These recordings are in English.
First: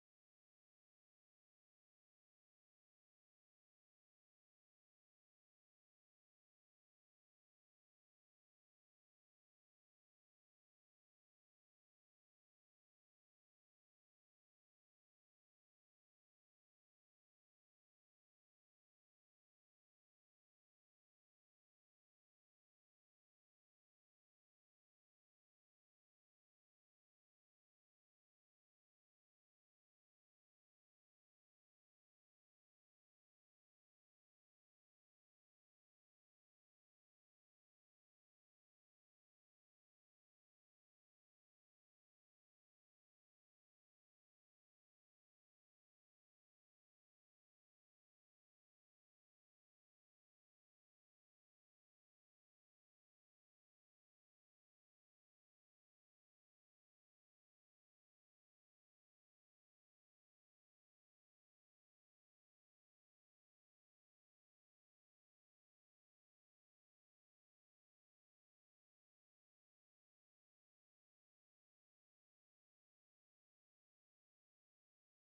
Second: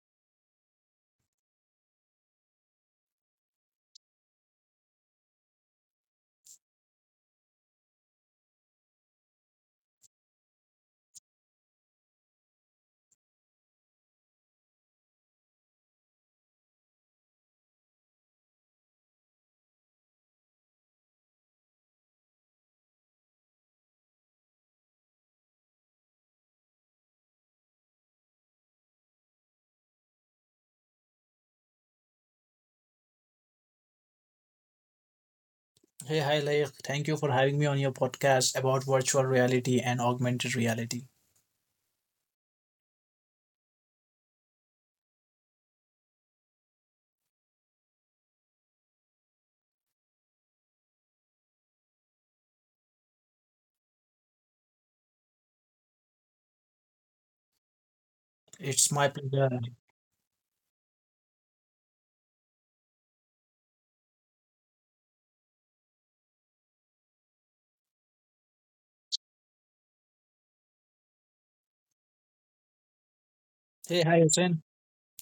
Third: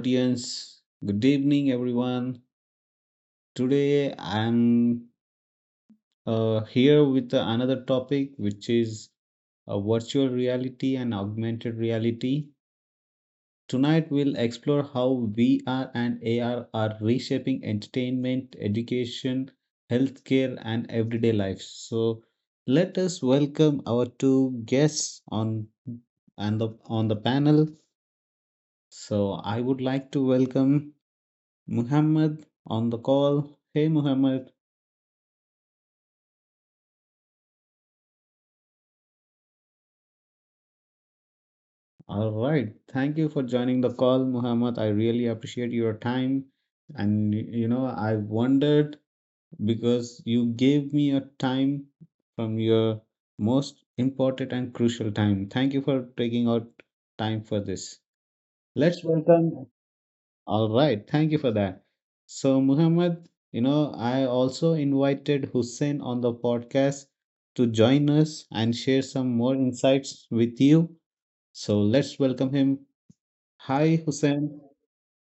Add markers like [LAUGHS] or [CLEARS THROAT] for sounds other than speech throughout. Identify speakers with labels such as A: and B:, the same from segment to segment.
A: audience. Good evening, everyone. Today I'm here with another topic, which is virtual reality and augmented reality. Tonight we'll explore how VR and AR are reshaping entertainment, education, healthcare, and everyday life. So let us welcome our two guests on and the on the panel. So I would like to welcome Muhammad on the call. Hey, Muhammad.
B: Hey, hi, Laik. Thank you for having me on your podcast about virtual reality and augmented reality.
A: All right. Thank you for joining the call, Muhammad. I really appreciate your time. And, you know, I wondered because you gave me a time from your most important and crucial time. Thank you for taking out time for this.
B: It's
A: Let's
B: my pleasure.
A: welcome. All right, thank you for that. So, Muhammad, you know, I also invited Hussein on the podcast to join us and share some more insights with you. So, let's welcome him. Hi,
B: Hey, hi, Hussein.
A: Hussein.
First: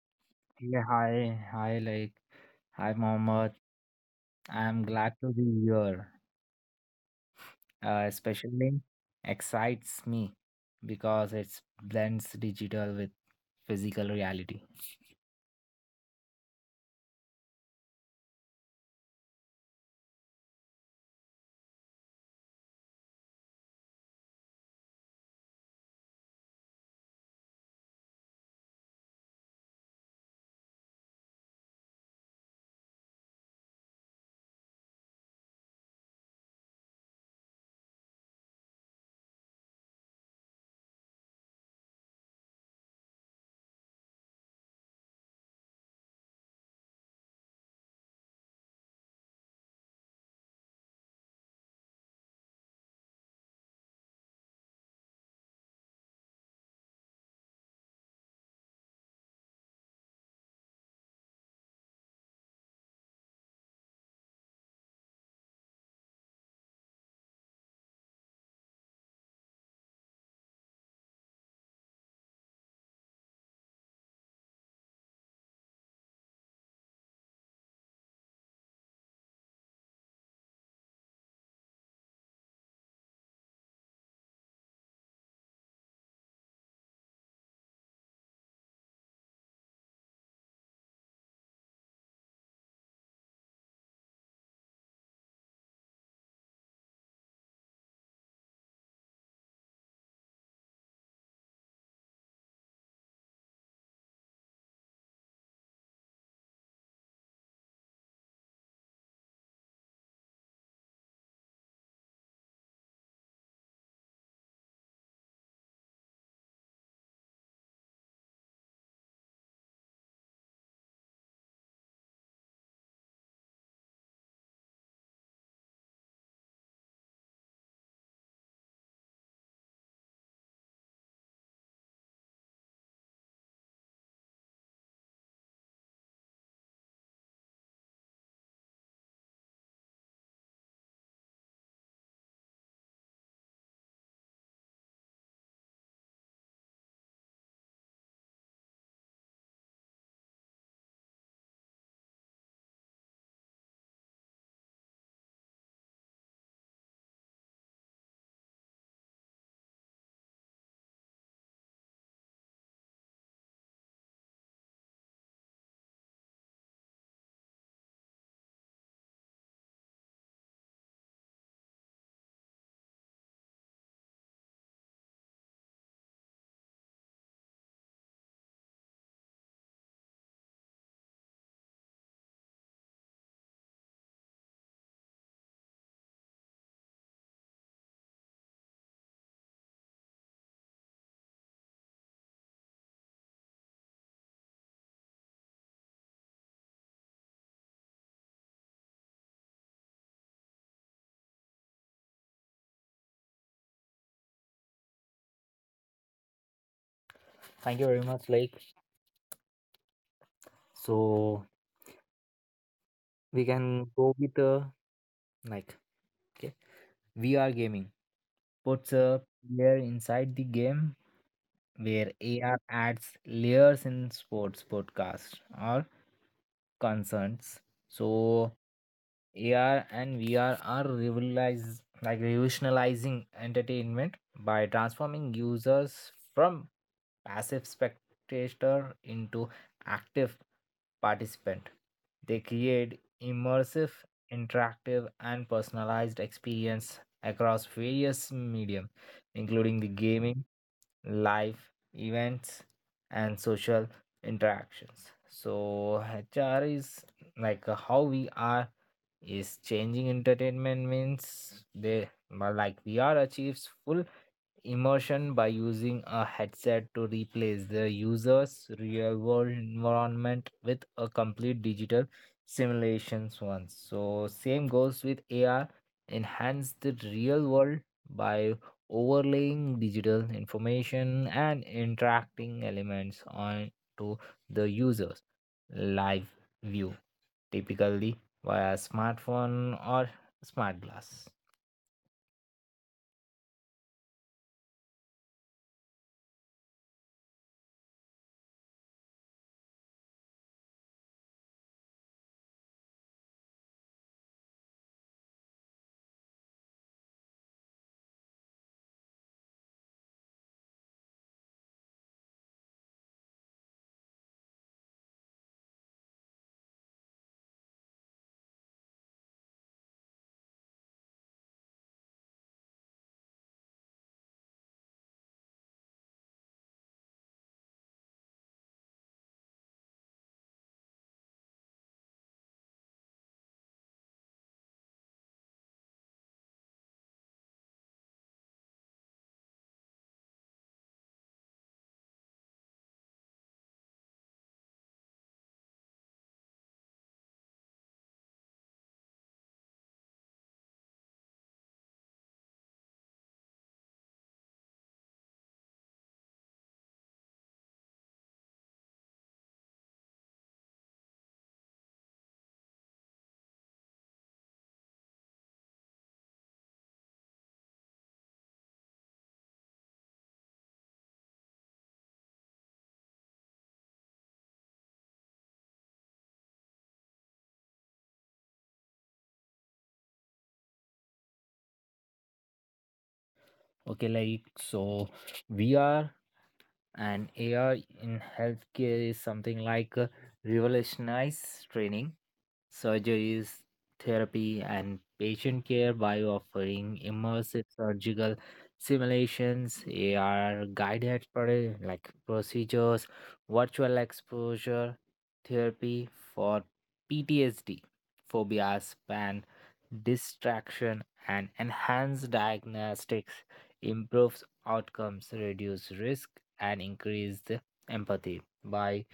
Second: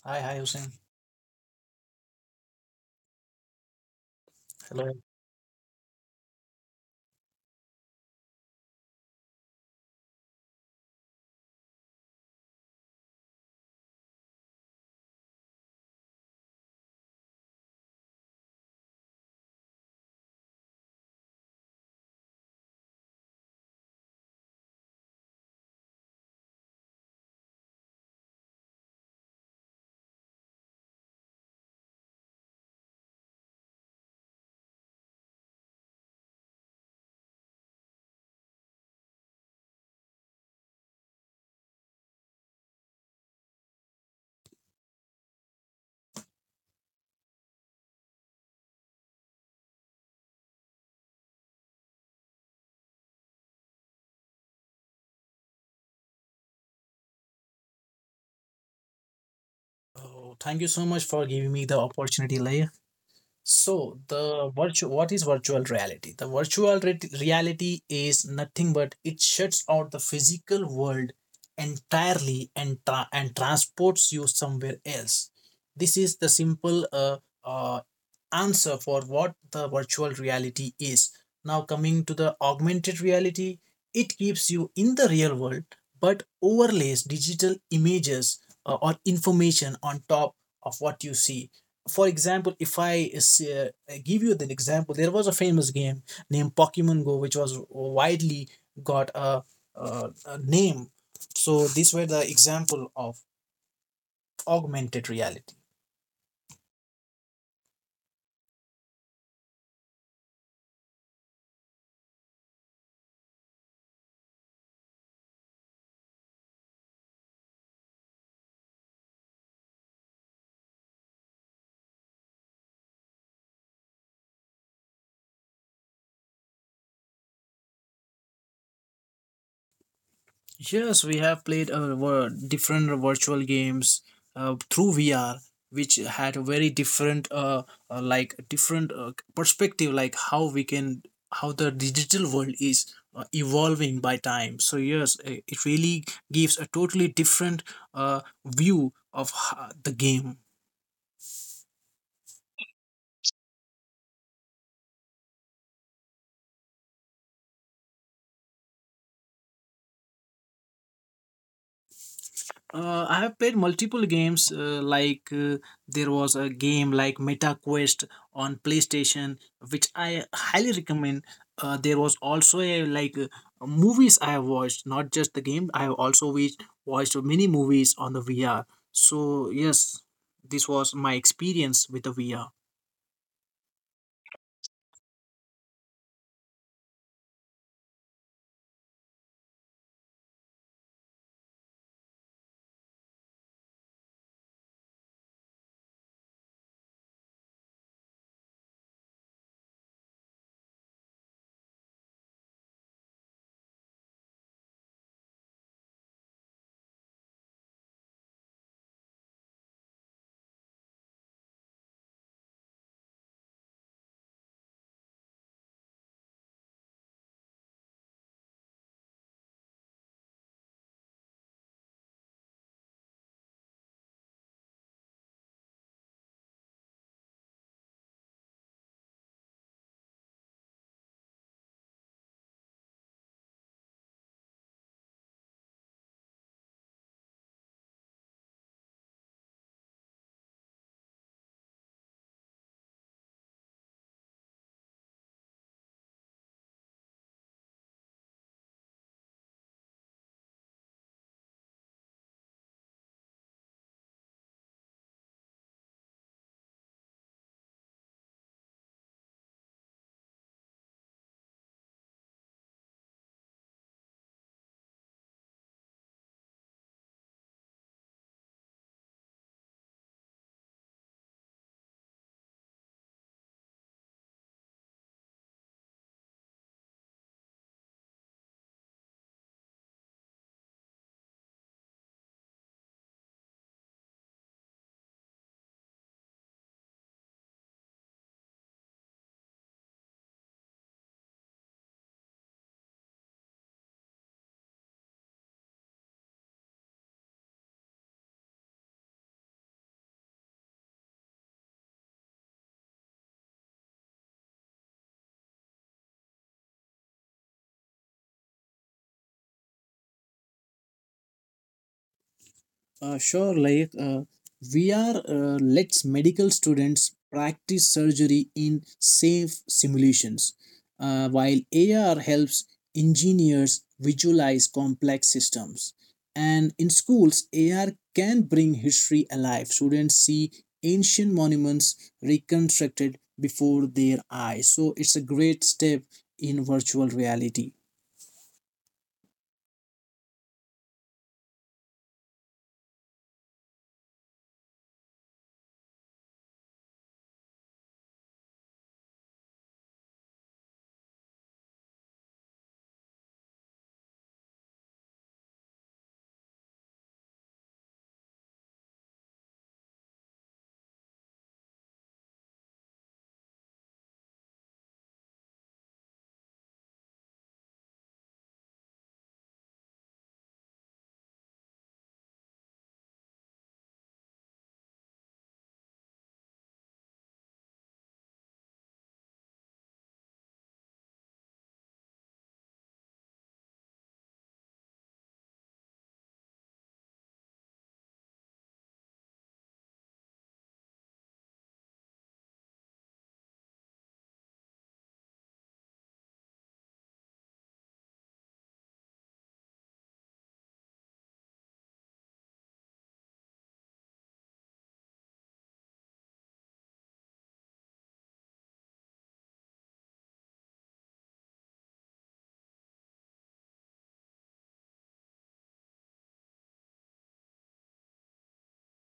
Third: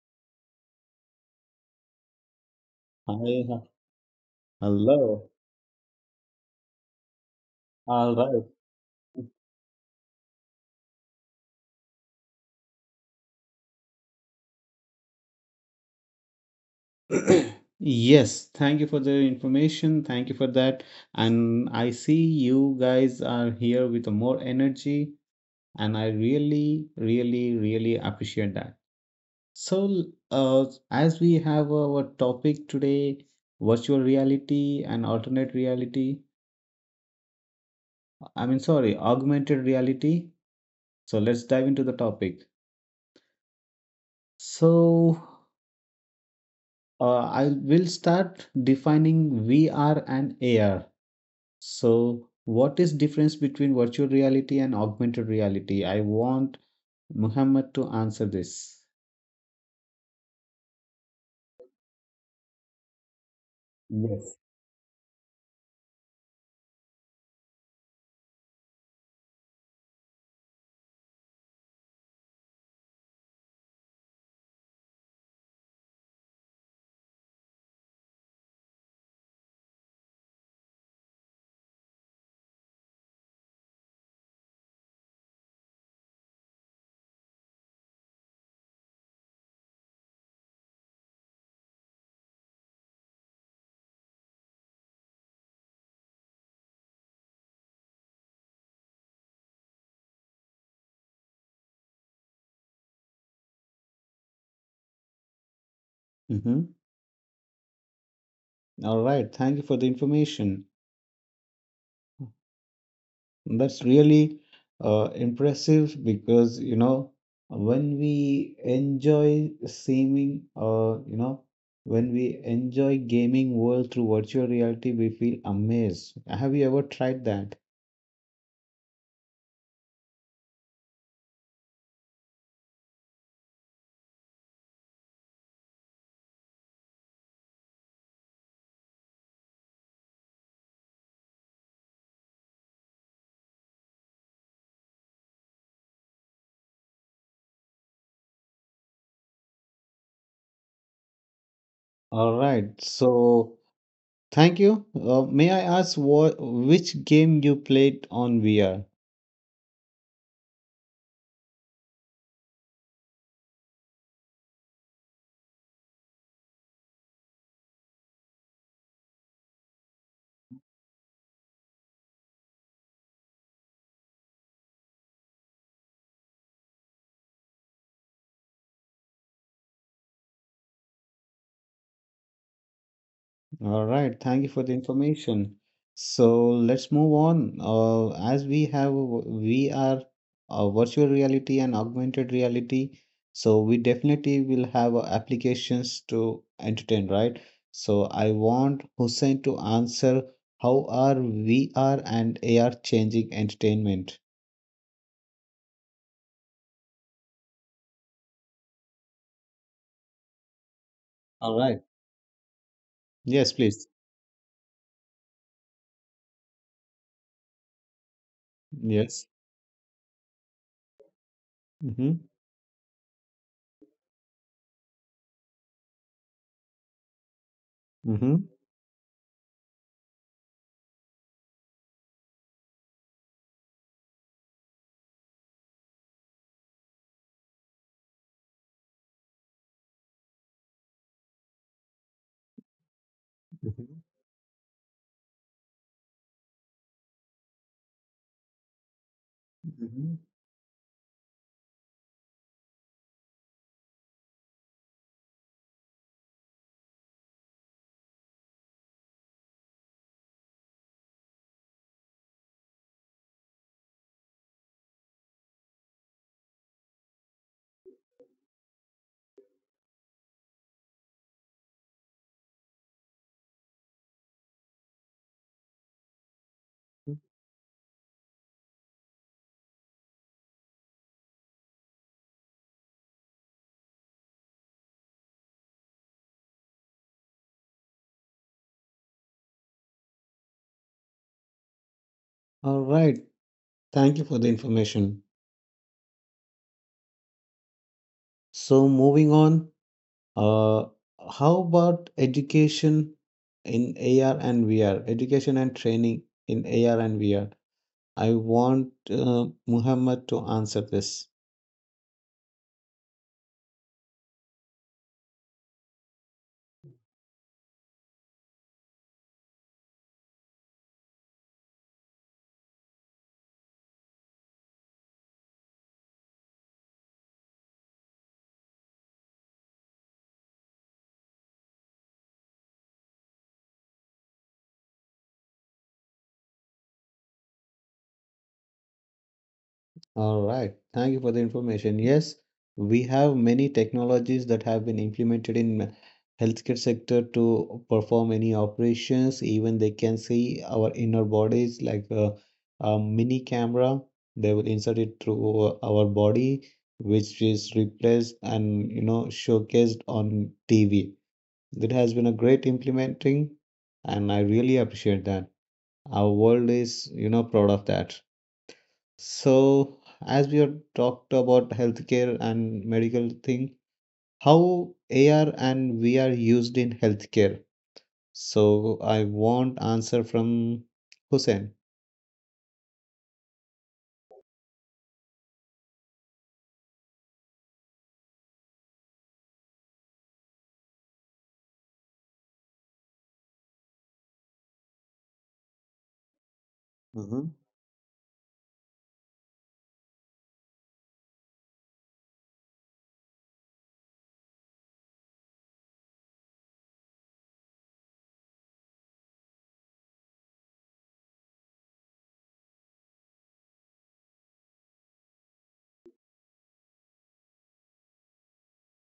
B: Hi, hi, Hussein.
C: Yeah, hi, hi, Mohammed.
A: Hi.
C: I'm
B: Hello.
C: glad
A: Hello.
C: to be here. Uh,
A: All right.
C: especially excites me because it blends digital with physical reality.
A: [CLEARS THROAT] Yes, thank you for the information. Thank you for that. And I see you guys are here with more energy, and I really, really, really appreciate that. So, uh, as we have our topic today, virtual reality and alternate reality, I mean, sorry, augmented reality. So, let's dive into the topic. So, I will start defining VR and AR. So, what is difference between virtual reality and augmented reality? I want Muhammad to answer this.
B: Oh, thank you so much for giving me the opportunity, Laik. So,
A: Yes.
B: the virtual what is virtual reality? The virtual reality is nothing but it shuts out the physical world entirely and transports you somewhere else. This is the simple uh, answer for what the virtual reality is. Now, coming to the augmented reality, it keeps you in the real world but overlays digital images or information on top of what you see. For example, if I uh, give you an example, there was a famous game named Pokemon Go, which was widely got a name. So, these were the example of augmented reality.
A: Mm-hmm. All right. Thank you for the information. That's really impressive because, you know, when we enjoy seeming, you know, when we enjoy gaming world through virtual reality, we feel amazed. Have you ever tried that?
B: Yes, we have played different virtual games through VR, which had a very different, like different perspective, like how we can, how the digital world is evolving by time. So yes, it really gives a totally different view of the game.
A: All right. So, thank you. May I ask what which game you played on VR?
B: I have played multiple games. There was a game like Meta Quest on PlayStation, which I highly recommend. There was also a like movies I have watched, not just the game. I have also watched many movies on the VR. So yes, this was my experience with the VR.
A: All right, thank you for the information. So let's move on. As we have, we are virtual reality and augmented reality. So we definitely will have applications to entertain, right? So I want Hussein to answer, how are VR and AR changing entertainment?
C: Thank you very much. So
A: All right.
C: we
A: Yes,
C: can
A: please.
C: go with like, okay, VR gaming. Puts a
A: Yes.
C: player inside the game where
A: Mm-hmm.
C: AR adds layers in sports podcast or concerns.
A: Mm-hmm.
C: So AR and VR are revolutionizing entertainment by transforming users from passive spectator into active participant. They create immersive,
A: Mm-hmm.
C: interactive, and personalized experience across various medium, including the
A: Mm-hmm.
C: gaming, live events, and social interactions. So HR is like how we are is changing entertainment means they well, like VR achieves full immersion by using a headset to replace the user's real world environment with a complete digital simulations one. So same goes with AR enhance the real world by overlaying digital information and interacting elements on to the users live view typically via smartphone or smart glass.
A: All right. Thank you for the information. So moving on. Uh, how about education in AR and VR? Education and training in AR and VR. I want Muhammad to answer this.
B: Sure, we are lets medical students practice surgery in safe simulations, while AR helps engineers visualize complex systems. And in schools, AR can bring history alive. Students see ancient monuments reconstructed before their eyes. So it's a great step in virtual reality.
A: All right. Thank you for the information. Yes, we have many technologies that have been implemented in healthcare sector to perform any operations. Even they can see our inner bodies like a mini camera. They will insert it through our body, which is replaced and you know showcased on TV. That has been a great implementing, and I really appreciate that. Our world is you know proud of that. So, as we have talked about healthcare and medical thing, how AR and VR used in healthcare? So, I want answer from Hussein.
C: So VR and AR in healthcare is something revolutionize training surgeries, therapy, and patient care by offering
A: Mhm.
C: immersive surgical simulations, AR guided procedures, virtual exposure therapy for PTSD, phobias, and distraction, and enhanced diagnostics improves outcomes, reduce risk, and increase the empathy by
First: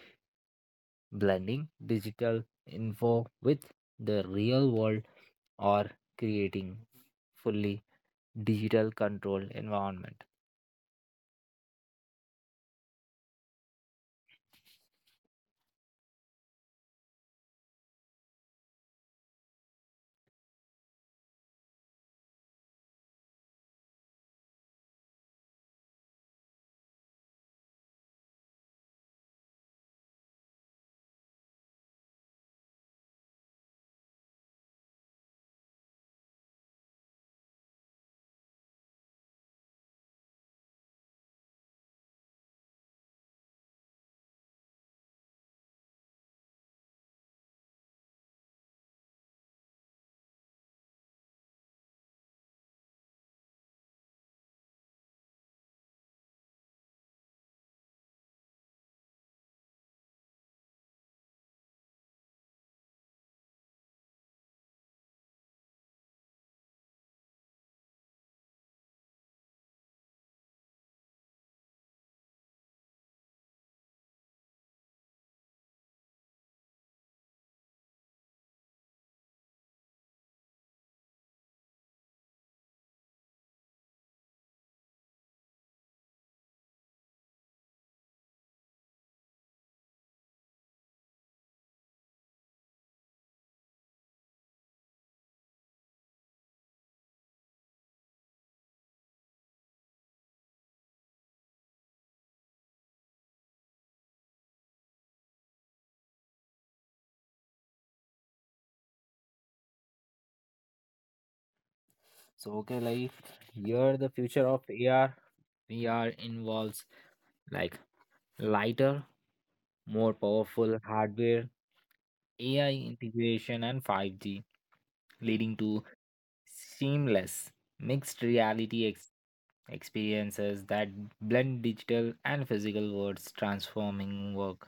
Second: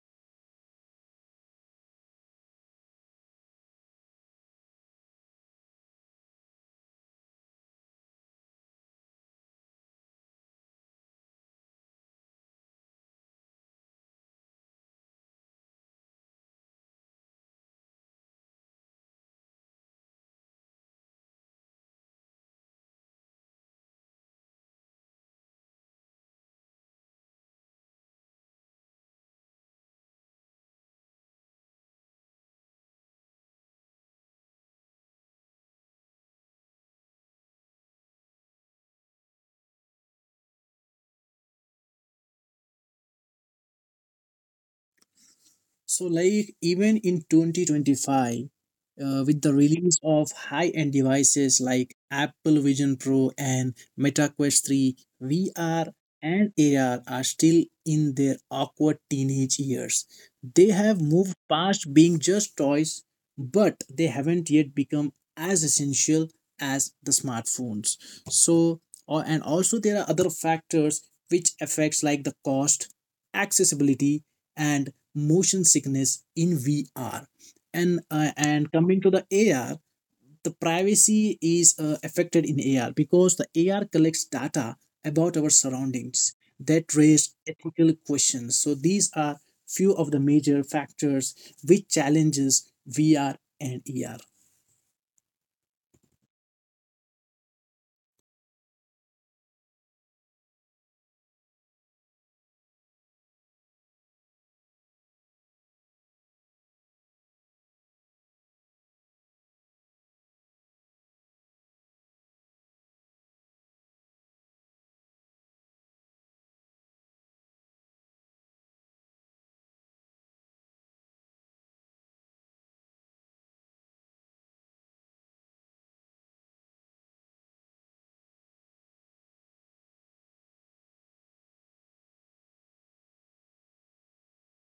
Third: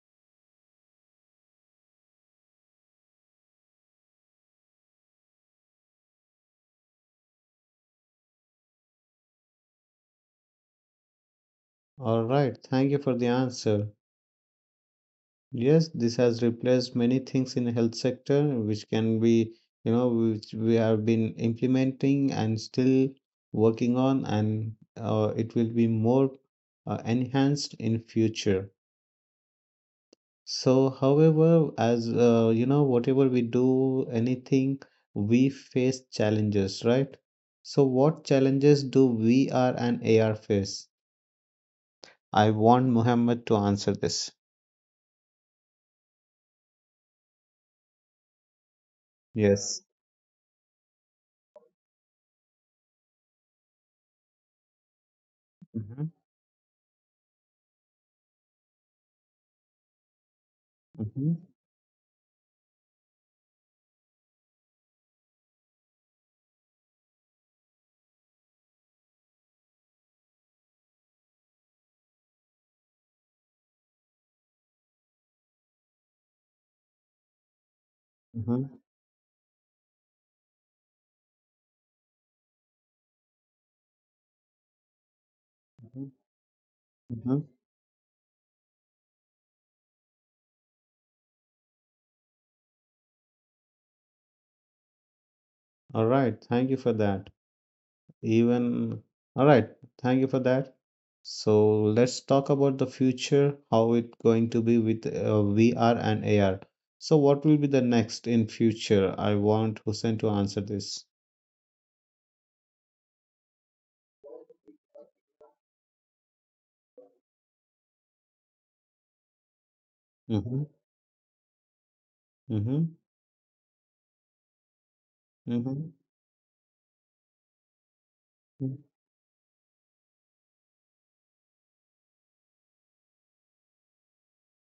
C: blending digital info with the real world or creating fully digital controlled environment.
A: All right, thank you for the answer. Yes, this has replaced many things in health sector, which can be, you know, which we have been implementing and still working on, and it will be more enhanced in future. So, however, as you know, whatever we do, anything, we face challenges, right? So, what challenges do VR and AR face? I want Muhammad to answer this.
B: So, like even in 2025, with the
A: Yes.
B: release of high-end devices like Apple Vision Pro and Meta Quest 3, VR
A: Mhm.
B: and AR are still in their awkward teenage years. They have moved
A: Mhm.
B: past being just toys, but they haven't yet become as essential as the smartphones. So, or, and also there are other factors which affects like the cost, accessibility and motion sickness in VR. And
A: Mhm.
B: coming to the AR, the privacy is affected in AR because the AR collects data about our
A: Mhm.
B: surroundings that raise
A: Mhm.
B: ethical questions. So these are few of the major factors which challenges VR and AR.
A: All right, thank you for that. Even all right, thank you for that. So let's talk about the future, how it going to be with VR and AR. So what will be the next in future? I want Hussein to answer this.
C: So here the future of AR VR involves like lighter, more
A: Mm-hmm.
C: powerful hardware, AI
A: Mm-hmm.
C: integration and 5G leading
A: Mm-hmm.
C: to seamless mixed reality experiences that blend digital and physical worlds, transforming work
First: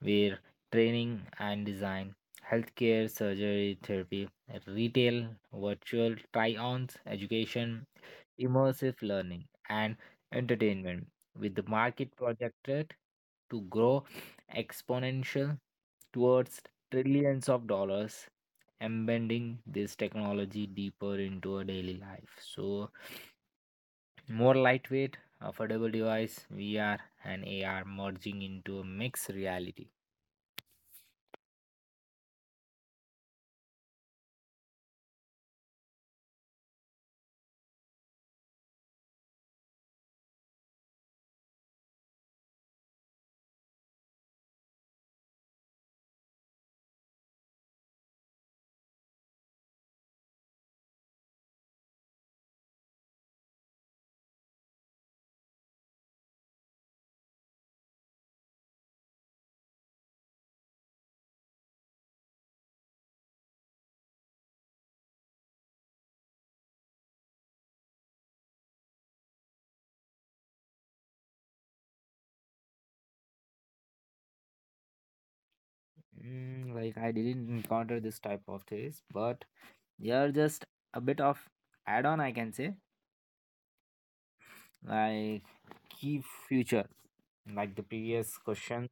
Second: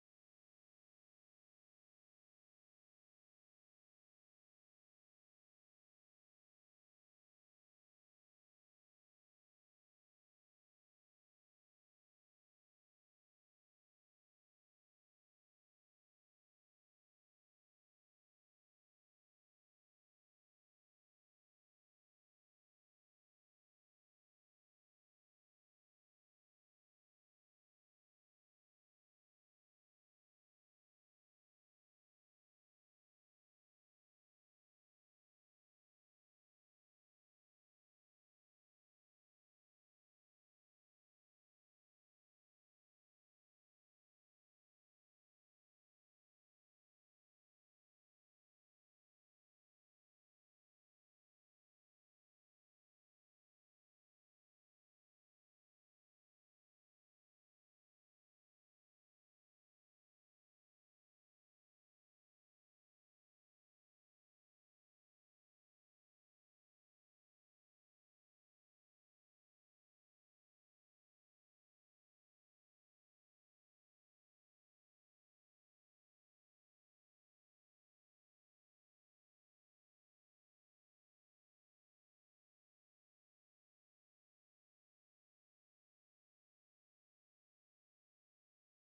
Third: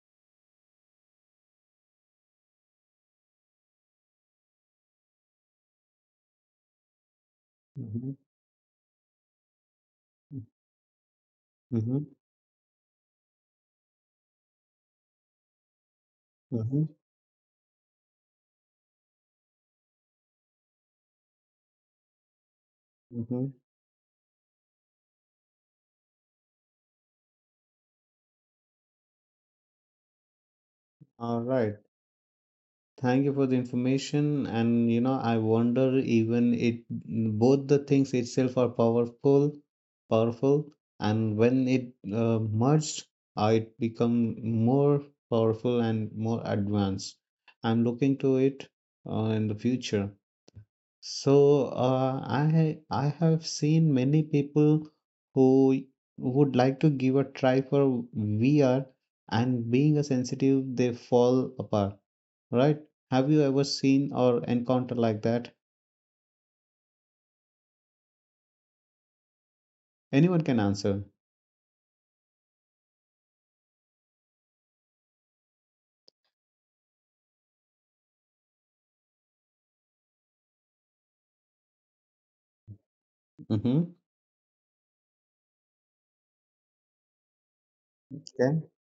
C: where training and design, healthcare, surgery, therapy, retail, virtual try-ons, education,
A: Mm-hmm.
C: immersive learning, and
A: Mm-hmm.
C: entertainment, with the
A: Mm-hmm.
C: market projected to grow exponential towards
A: Mm-hmm.
C: trillions of dollars embedding this technology deeper into our daily life. So,
A: Mm-hmm.
C: more lightweight, affordable device, VR and AR merging into a mixed reality.
A: All right. Thank you for the information. And you know, I wonder even it both the things itself are powerful, and when it merged, it become more powerful and more advanced. I'm looking to it in the future. So, I have seen many people who would like to give a try for VR and being a sensitive, they fall apart, right? Have you ever seen or encountered like that? Anyone can answer.
C: Mm, like I didn't encounter this type of things, but they are just a bit of add-on, I can say.
A: Mm-hmm.
C: Like key future, like the previous
A: Okay.
C: question,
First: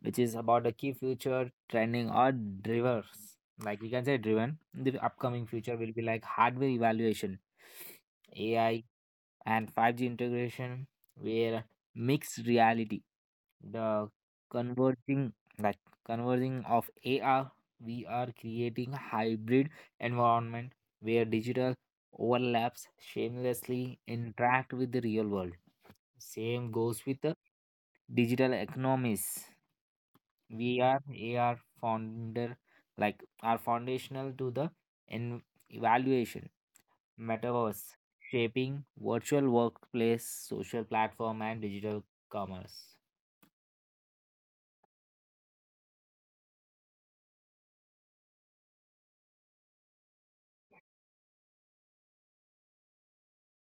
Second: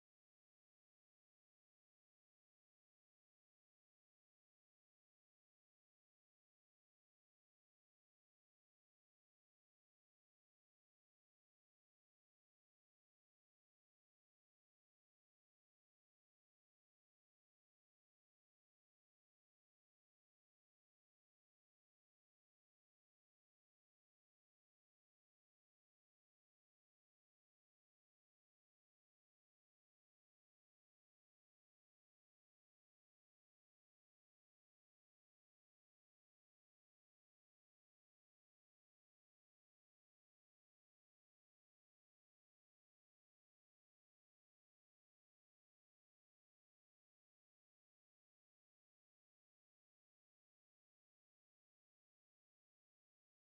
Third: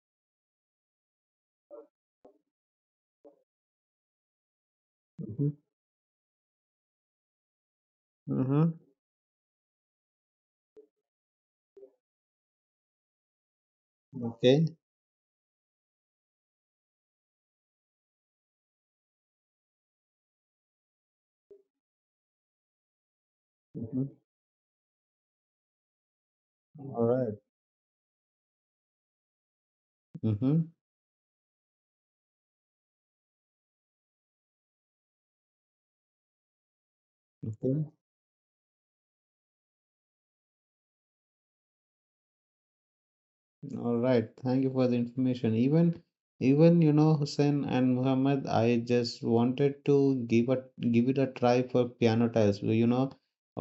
C: which is about the key future trending or drivers. Like we can say driven. The upcoming
A: Mm-hmm.
C: future will be like hardware evaluation,
A: Mm-hmm.
C: AI and 5G integration, where mixed reality, the
A: Okay.
C: converging like converging of AR, we are creating hybrid environment where digital overlaps shamelessly
A: Mm-hmm.
C: interact with the real world. Same goes with the
A: All
C: digital economies.
A: right. Mm-hmm.
C: We are AR founder like are foundational to the en- evaluation metaverse shaping virtual workplace, social platform, and digital commerce.
A: All right, thank you for the information. Even you know Hussein and Muhammad, I just wanted to give it a try for piano tiles. Well, you know,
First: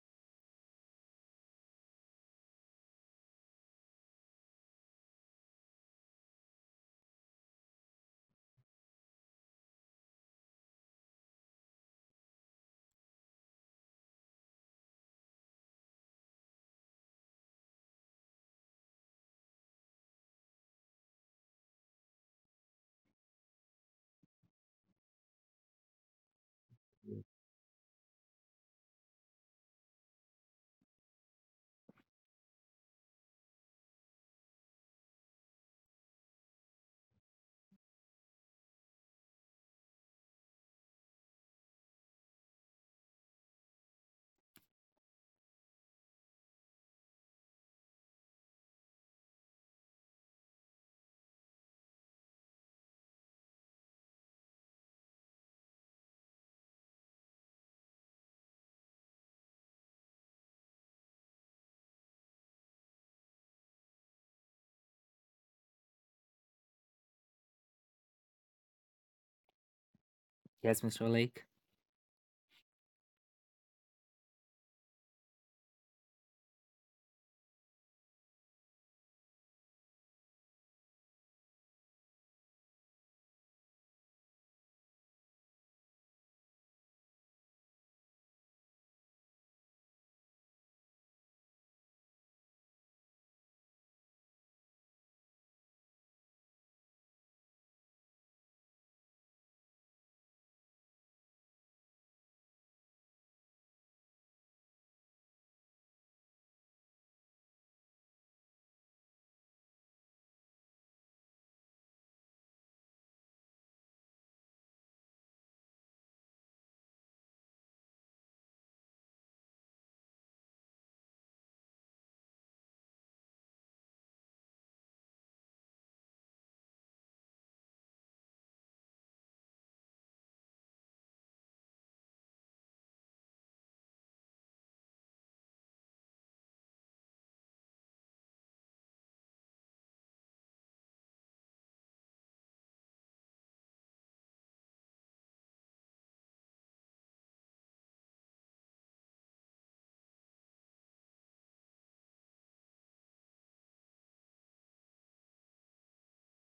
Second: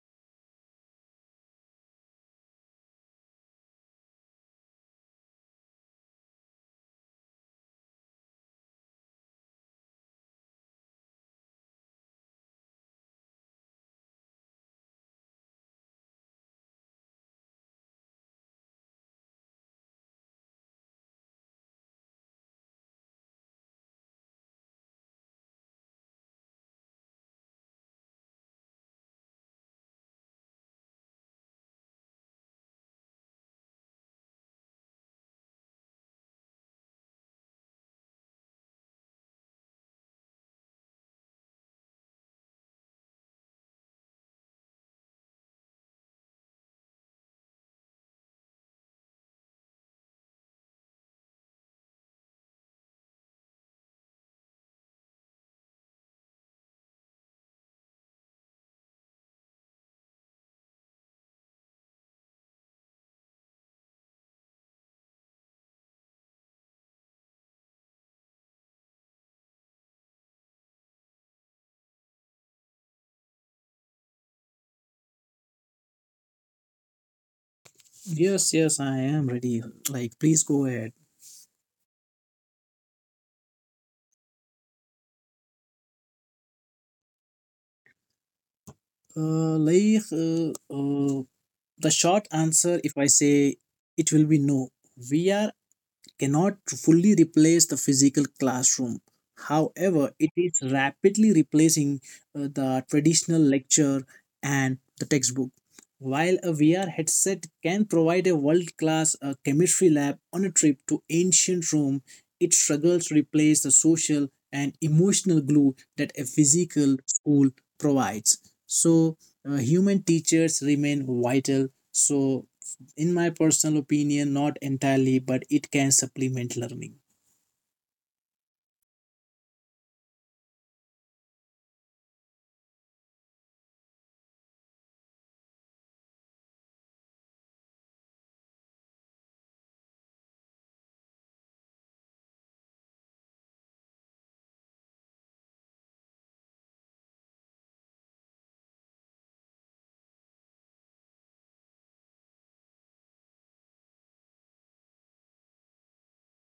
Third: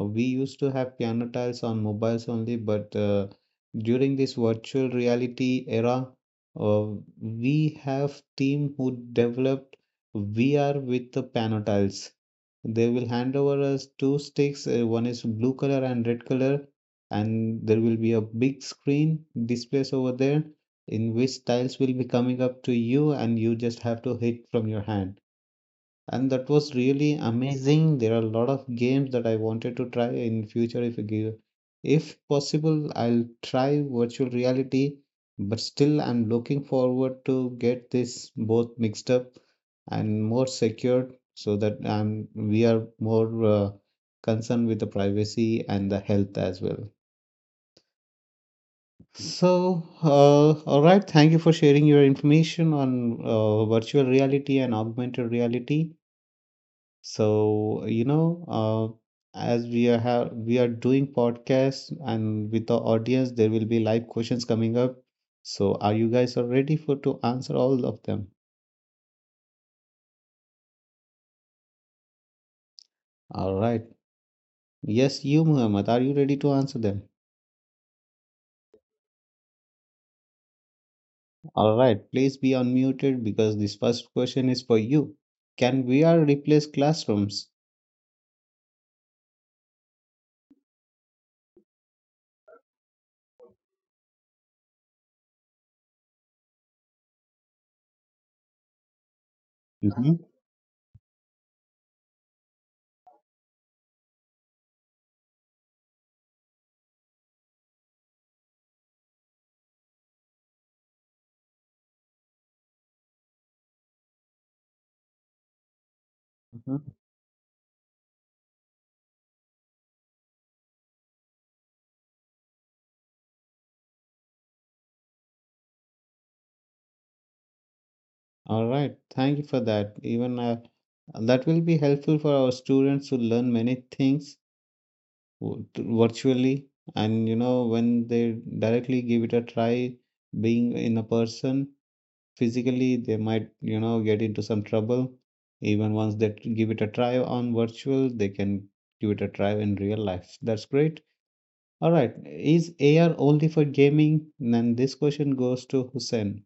A: we used to have piano tiles on mobiles only, but during this virtual reality era, uh, we have team who developed VR with the piano tiles. They will hand over us two sticks. One is blue color and red color, and there will be a big screen displays over there in which tiles will be coming up to you and you just have to hit from your hand, and that was really amazing. There are a lot of games that I wanted to try in future. If you give, if possible, I'll try virtual reality, but still I'm looking forward to get this both mixed up and more secured so that we are more concerned with the privacy and the health as well. So, all right. Thank you for sharing your information on virtual reality and augmented reality. So, you know, as we are have we are doing podcasts and with the audience, there will be live questions coming up. So, are you guys are ready for to answer all of them?
C: Yes, Mr. Lake.
A: All right. Yes, you, Muhammad, are you ready to answer them?
B: Yes, yes, I am ready. Like, please go ahead.
A: All right. Please be unmuted because this first question is for you. Can VR replace classrooms?
B: Uh, like, uh, uh, The short answer, if I say it will be no, we are cannot fully replace the physical classroom. However,
A: Mhm.
B: it is rapidly replacing the traditional lecture and the textbook. While a VR headset can provide a world class chemistry lab on a trip to ancient Rome, it struggles to replace the social and emotional glue that a physical school provides. So, human teachers remain vital. So, in my personal opinion not entirely but it can supplement learning.
A: All right, thank you for that. Even that will be helpful for our students to learn many things virtually, and you know, when they directly give it a try, being in a person physically, they might, you know, get into some trouble. Even once they give it a try on virtual, they can give it a try in real life. That's great. All right, is AR only for gaming? Then this question goes to Hussein.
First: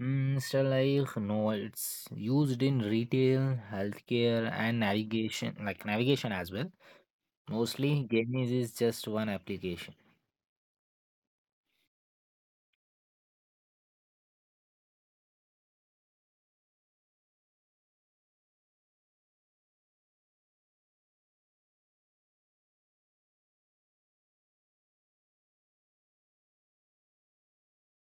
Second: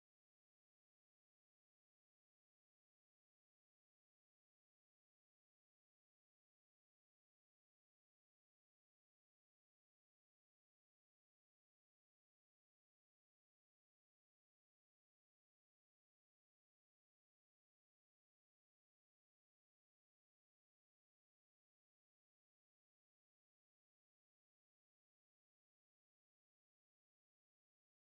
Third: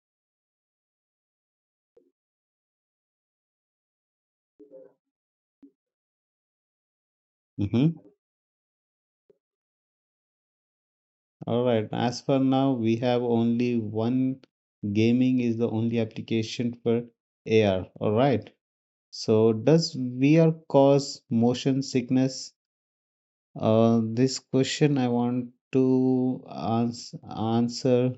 C: Mm, Mr. Lake, no, it's used in retail, healthcare, and navigation, like navigation as well. Mostly, gaming is just one application.
A: All right. As for now, we have only one, gaming is the only application for AR. All right. So does VR cause motion sickness? This question I want to answer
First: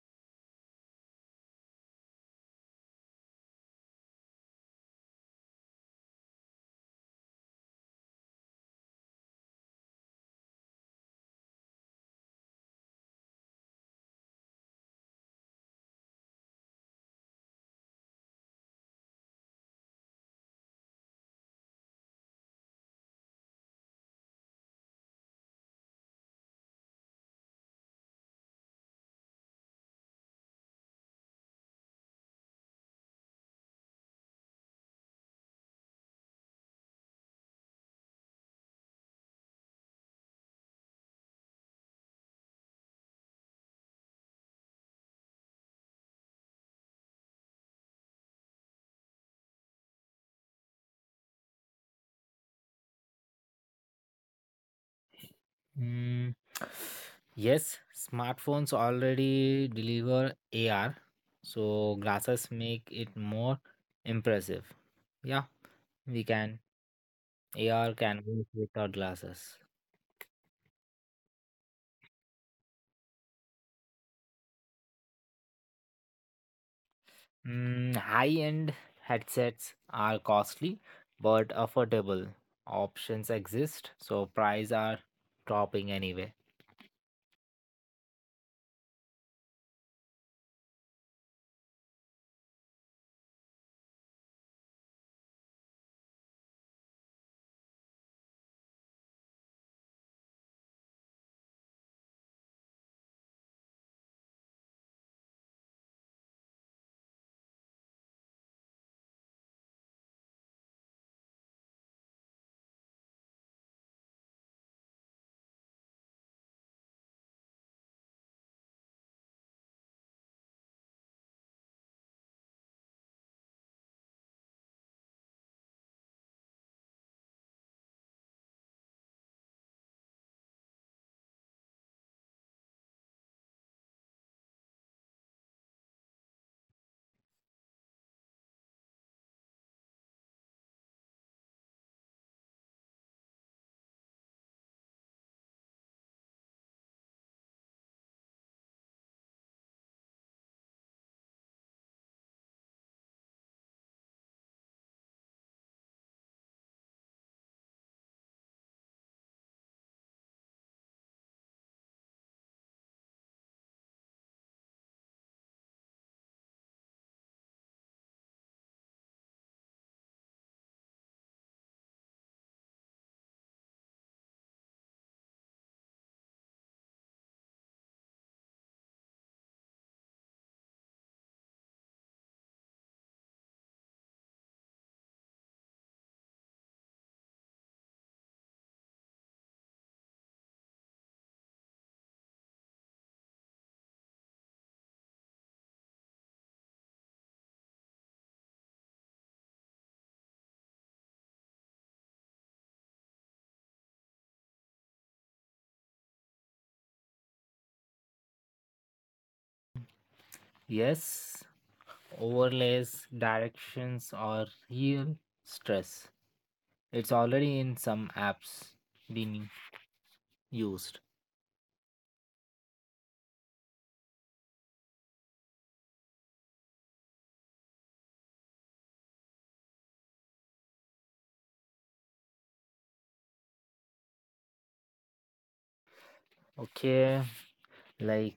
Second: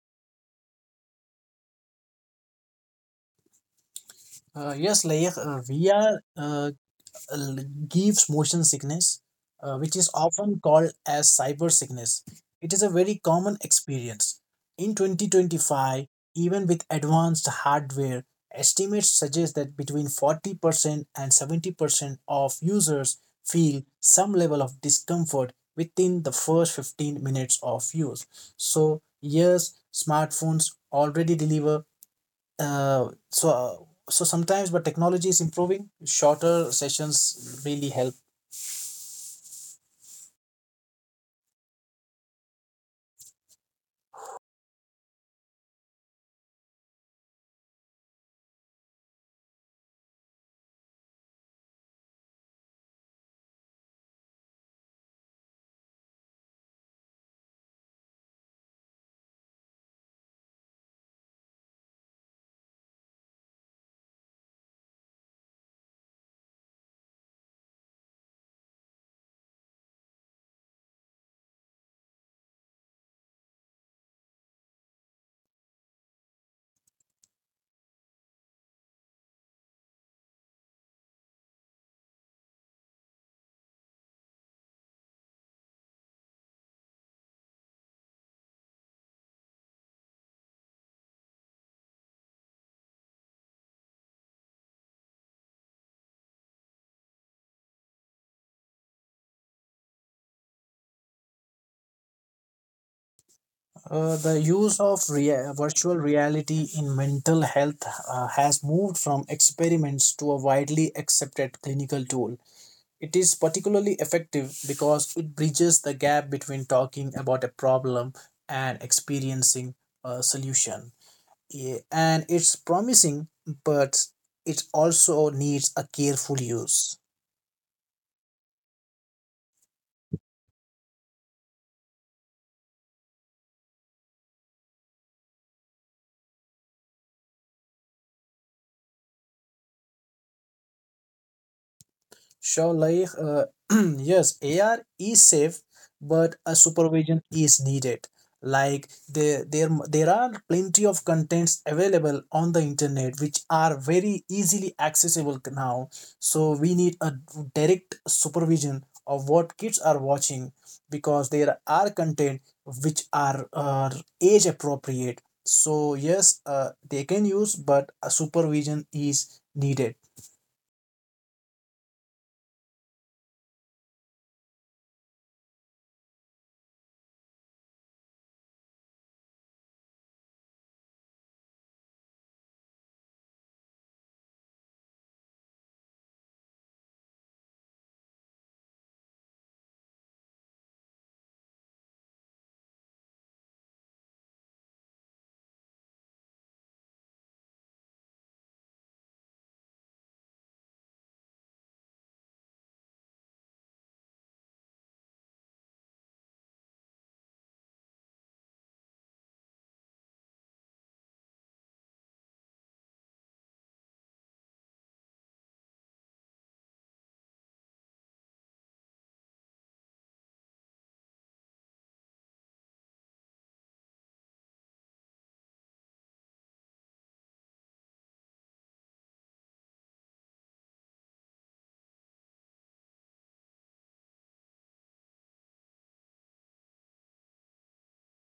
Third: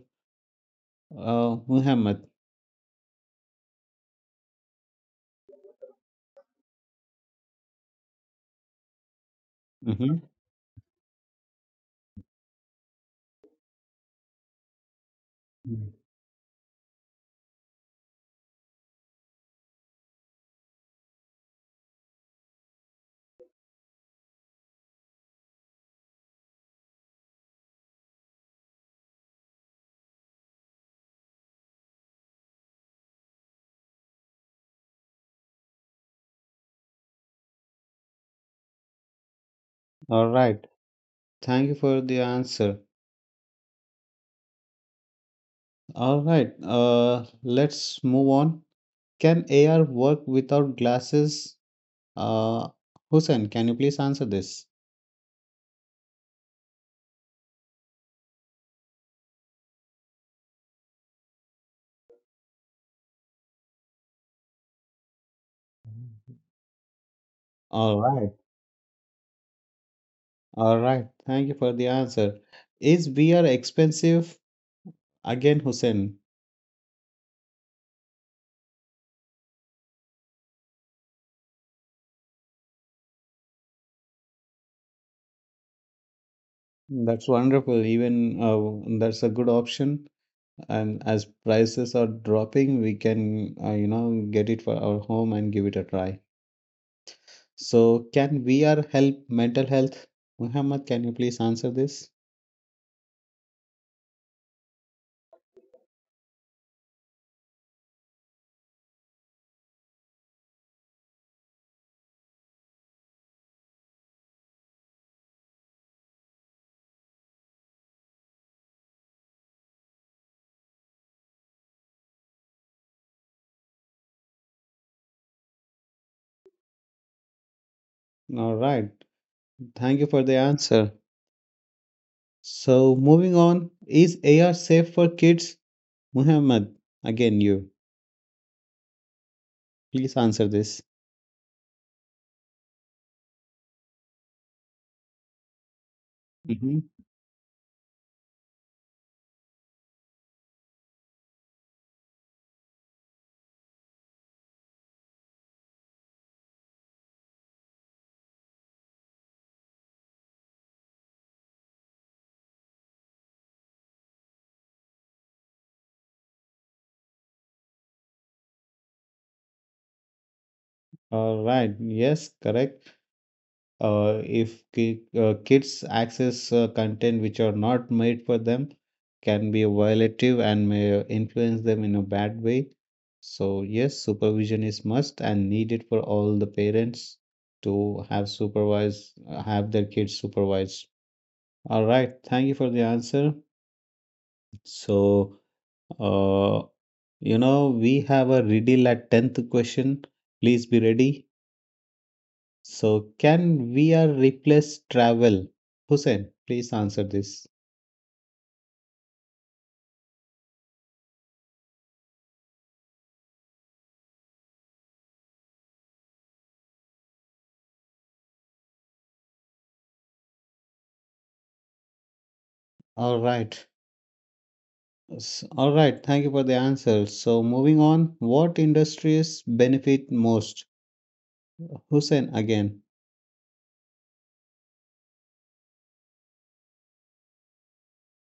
A: Muhammad.
B: Yes, we are gives motion sickness, which is
A: Mhm.
B: often called as cyber sickness. It is a very common experience. In 2025, even with advanced hardware, estimates suggest that between 40% and 70% of users feel some level of discomfort within the first 15 minutes of use. So, yes, smartphones already deliver uh, so uh, so sometimes but technology is improving shorter sessions really help.
A: All right. Thank you for the answer. All right. Let's move on. Can AR work without glasses? Uh, Hussein, can you please answer this?
C: Mm, yes, smartphones already deliver AR, so glasses make it more impressive. Yeah, we can. AR
A: All
C: can
A: right.
C: work without glasses.
A: All right. Thank you for the answer. Is beer expensive? Again, Hussein.
C: Mm, high-end headsets are costly but affordable. Options exist, so prices are dropping anyway.
A: That's wonderful. Even that's a good option. And as prices are dropping, we can, you know, get it for our home and give it a try. So, can VR help mental health? Muhammad, can you please answer this?
B: The use of virtual reality in mental health has moved from experiments to a widely accepted clinical tool. It is particularly effective because it bridges the gap between talking about a problem and experiencing a solution. Yeah, and it's promising but it also needs a careful use.
A: All right. Thank you for the answer. So, moving on, is AR safe for kids? Muhammad, again, you please answer this.
B: Sure, [CLEARS THROAT] yes, AR is safe, but a
A: Mm-hmm.
B: supervision is needed. Like there are plenty of contents available on the internet which are very easily accessible now. So we need a direct supervision of what kids are watching because there are content which are age appropriate. So yes, they can use, but a supervision is needed.
A: All right. Yes, correct. If ki kids access content which are not made for them, can be violative and may influence them in a bad way. So yes, supervision is must and needed for all the parents to have supervise have their kids supervised. All right. Thank you for the answer. So, uh, you know, we have a riddle at tenth question. Please be ready. So can VR replace travel? Hussein, please answer this.
C: Yes, overlays, directions or real stress. It's already in some apps being used.
A: All right. All right. Thank you for the answer. So moving on, what industries benefit most? Hussein again.
C: Okay, like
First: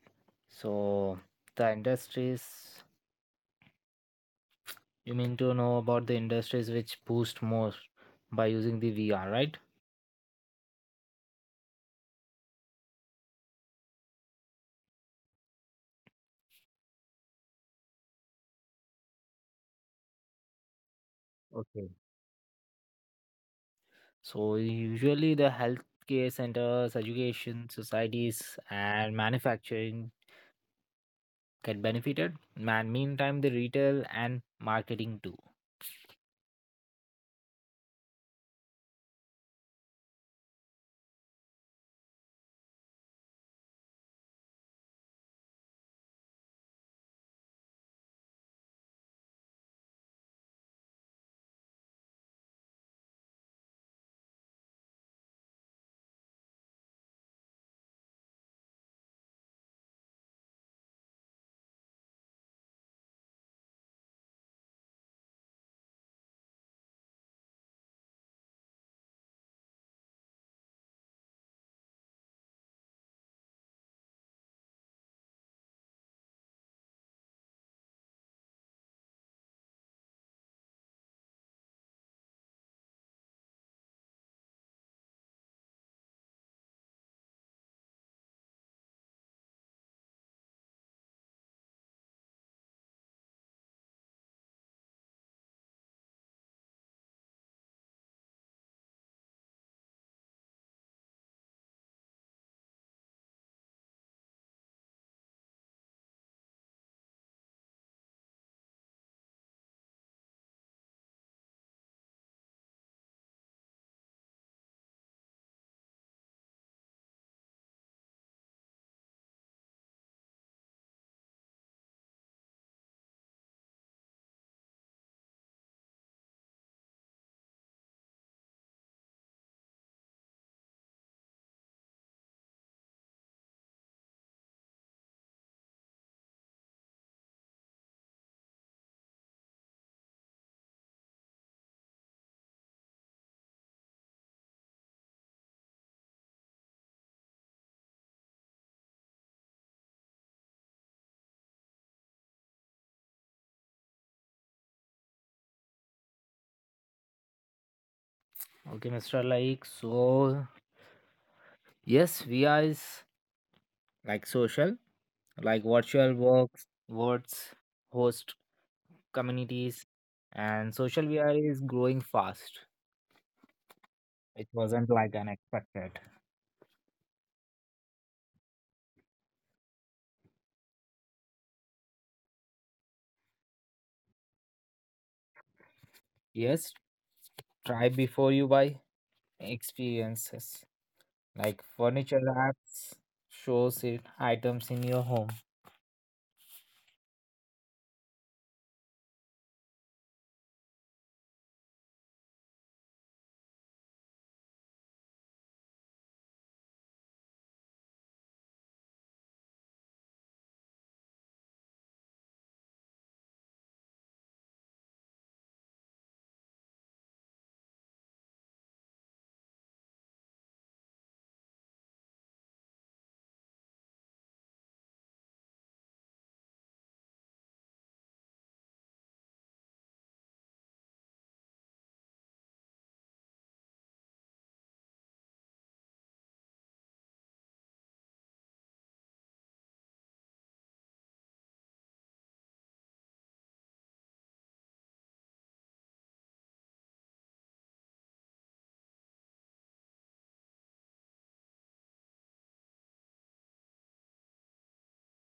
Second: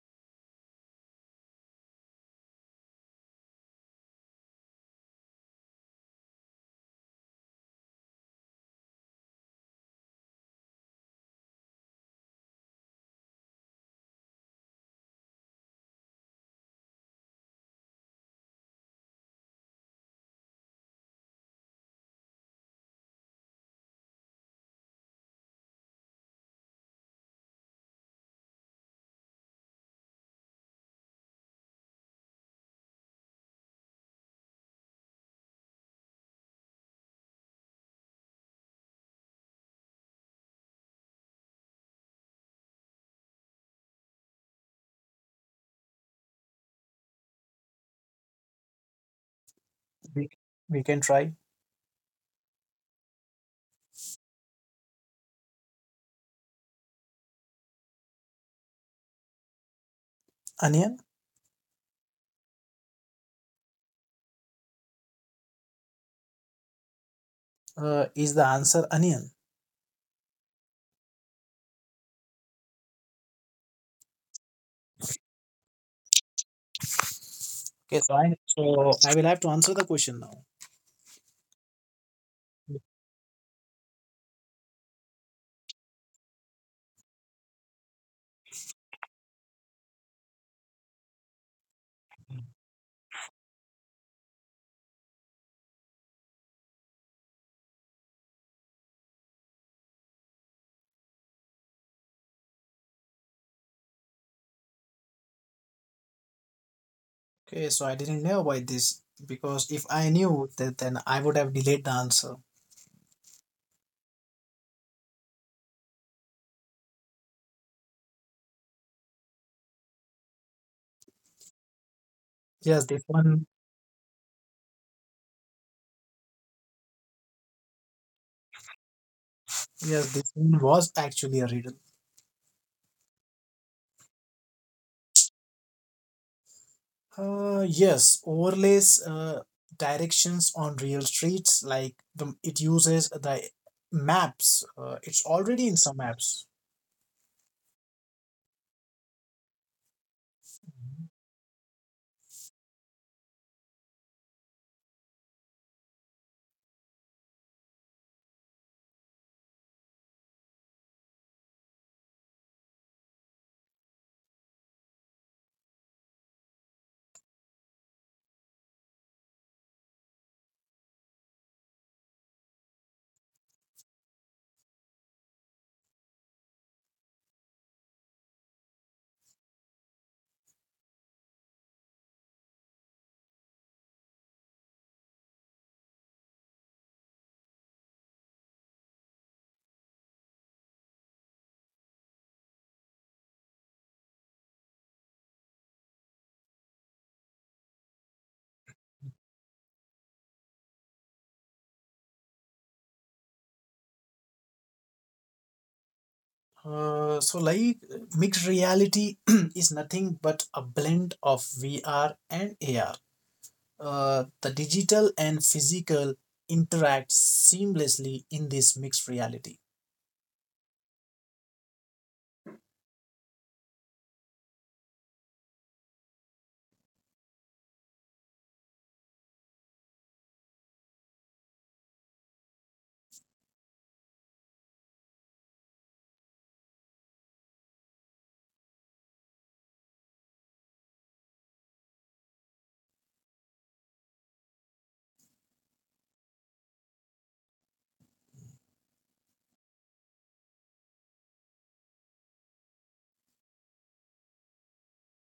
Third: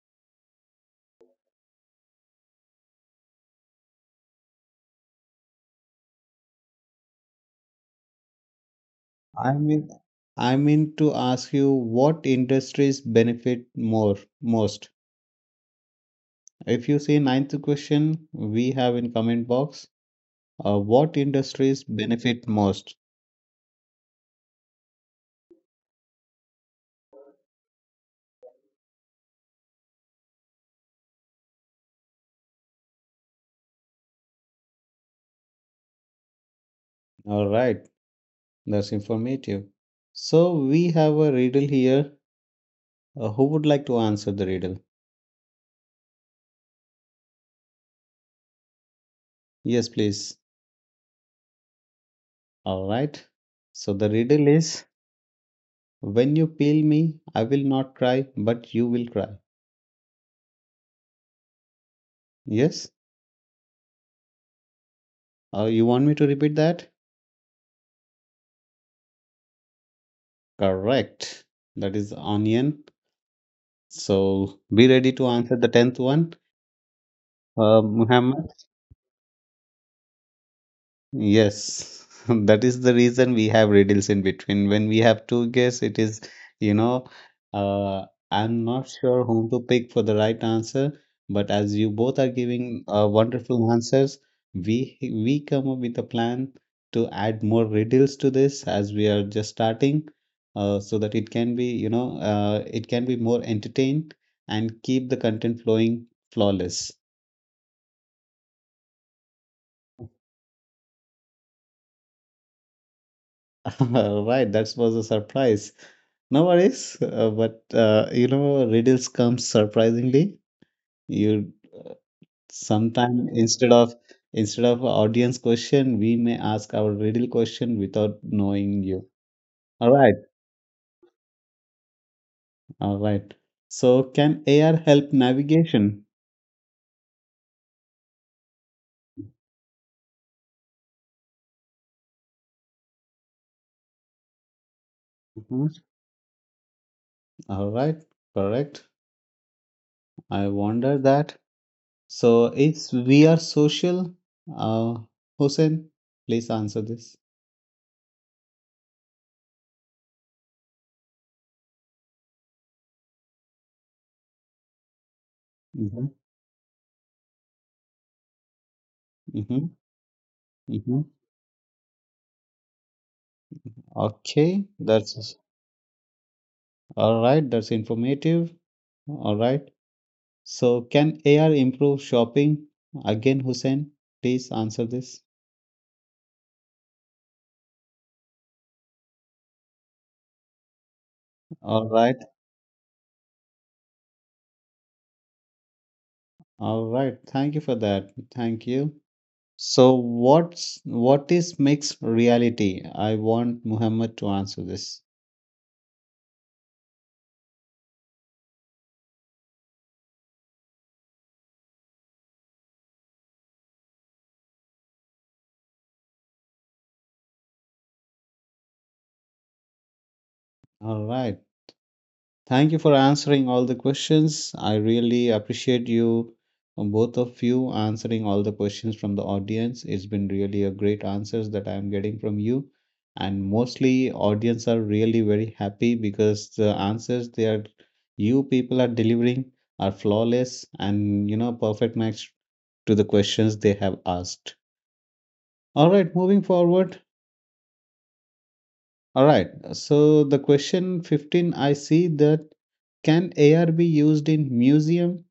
C: so the industries you mean to know about the industries which boost more by using the VR,
A: I
C: right?
A: mean, I mean to ask you what industries benefit more most. If you see ninth question, we have in comment box. What industries
C: Okay.
A: benefit most?
C: So usually the healthcare centers, education, societies and manufacturing get benefited. Man, meantime the retail and marketing too.
A: All right. That's informative. So we have a riddle here. Who would like to answer the riddle? Yes,
B: We,
A: please.
B: we can try.
A: All right. So the riddle is, when you peel me, I will not cry, but you will cry.
B: Onion.
A: Yes? You want me to repeat that?
B: Is the answer onion?
A: Correct. That is onion. So be ready to answer the 10th one.
B: Okay, so I
A: Muhammad.
B: so I will have to answer the question now.
A: Yes, [LAUGHS] that is the reason we have riddles in between. When we have to guess, it is, you know, uh, I'm not sure whom to pick for the right answer, but as you both are giving wonderful answers, we come up with a plan to add more riddles to this as we are just starting, so that it can be, you know, it can be more entertained and keep the content flowing flawless.
B: Okay, so I didn't know about this because if I knew that, then I would have delayed the answer.
A: [LAUGHS] Right, that was a surprise. No worries, but you know, riddles come surprisingly. You,
B: Yes, this
A: sometime
B: one.
A: instead of audience question, we may ask our riddle question without knowing you. All
B: Yes,
A: right,
B: this one was actually a riddle.
A: all right. So, can AR help navigation?
B: Yes, overlays directions on real streets like the it uses the maps. It's already in
A: Mhm.
B: some apps.
A: All right, correct. I wonder that. So, is we are social? Uh, Hussein, please answer this.
C: Okay, Mr. Like so yes, VR is like social, like
A: Mm-hmm.
C: words, host
A: Mm-hmm.
C: communities, and
A: Mm-hmm.
C: social VR is growing fast. It
A: Okay,
C: wasn't like
A: that's
C: unexpected.
A: all right. That's informative. All right. So, can AR improve shopping? Again, Hussein, please answer this.
C: Yes, try before you buy experiences like
A: All right.
C: furniture apps, shows it items in your home.
A: All right. Thank you for that. Thank you. So, what's what is mixed reality? I want Muhammad to answer this.
B: Uh, so like Mixed reality [CLEARS THROAT] is nothing but a blend of VR and AR. The digital and physical interact seamlessly in this mixed reality.
A: All right. Thank you for answering all the questions. I really appreciate you, both of you, answering all the questions from the audience. It's been really a great answers that I'm getting from you. And mostly audience are really very happy because the answers they are you people are delivering are flawless and you know perfect match to the questions they have asked. All right, moving forward. All right, so the question 15 I see that can AR be used in museum.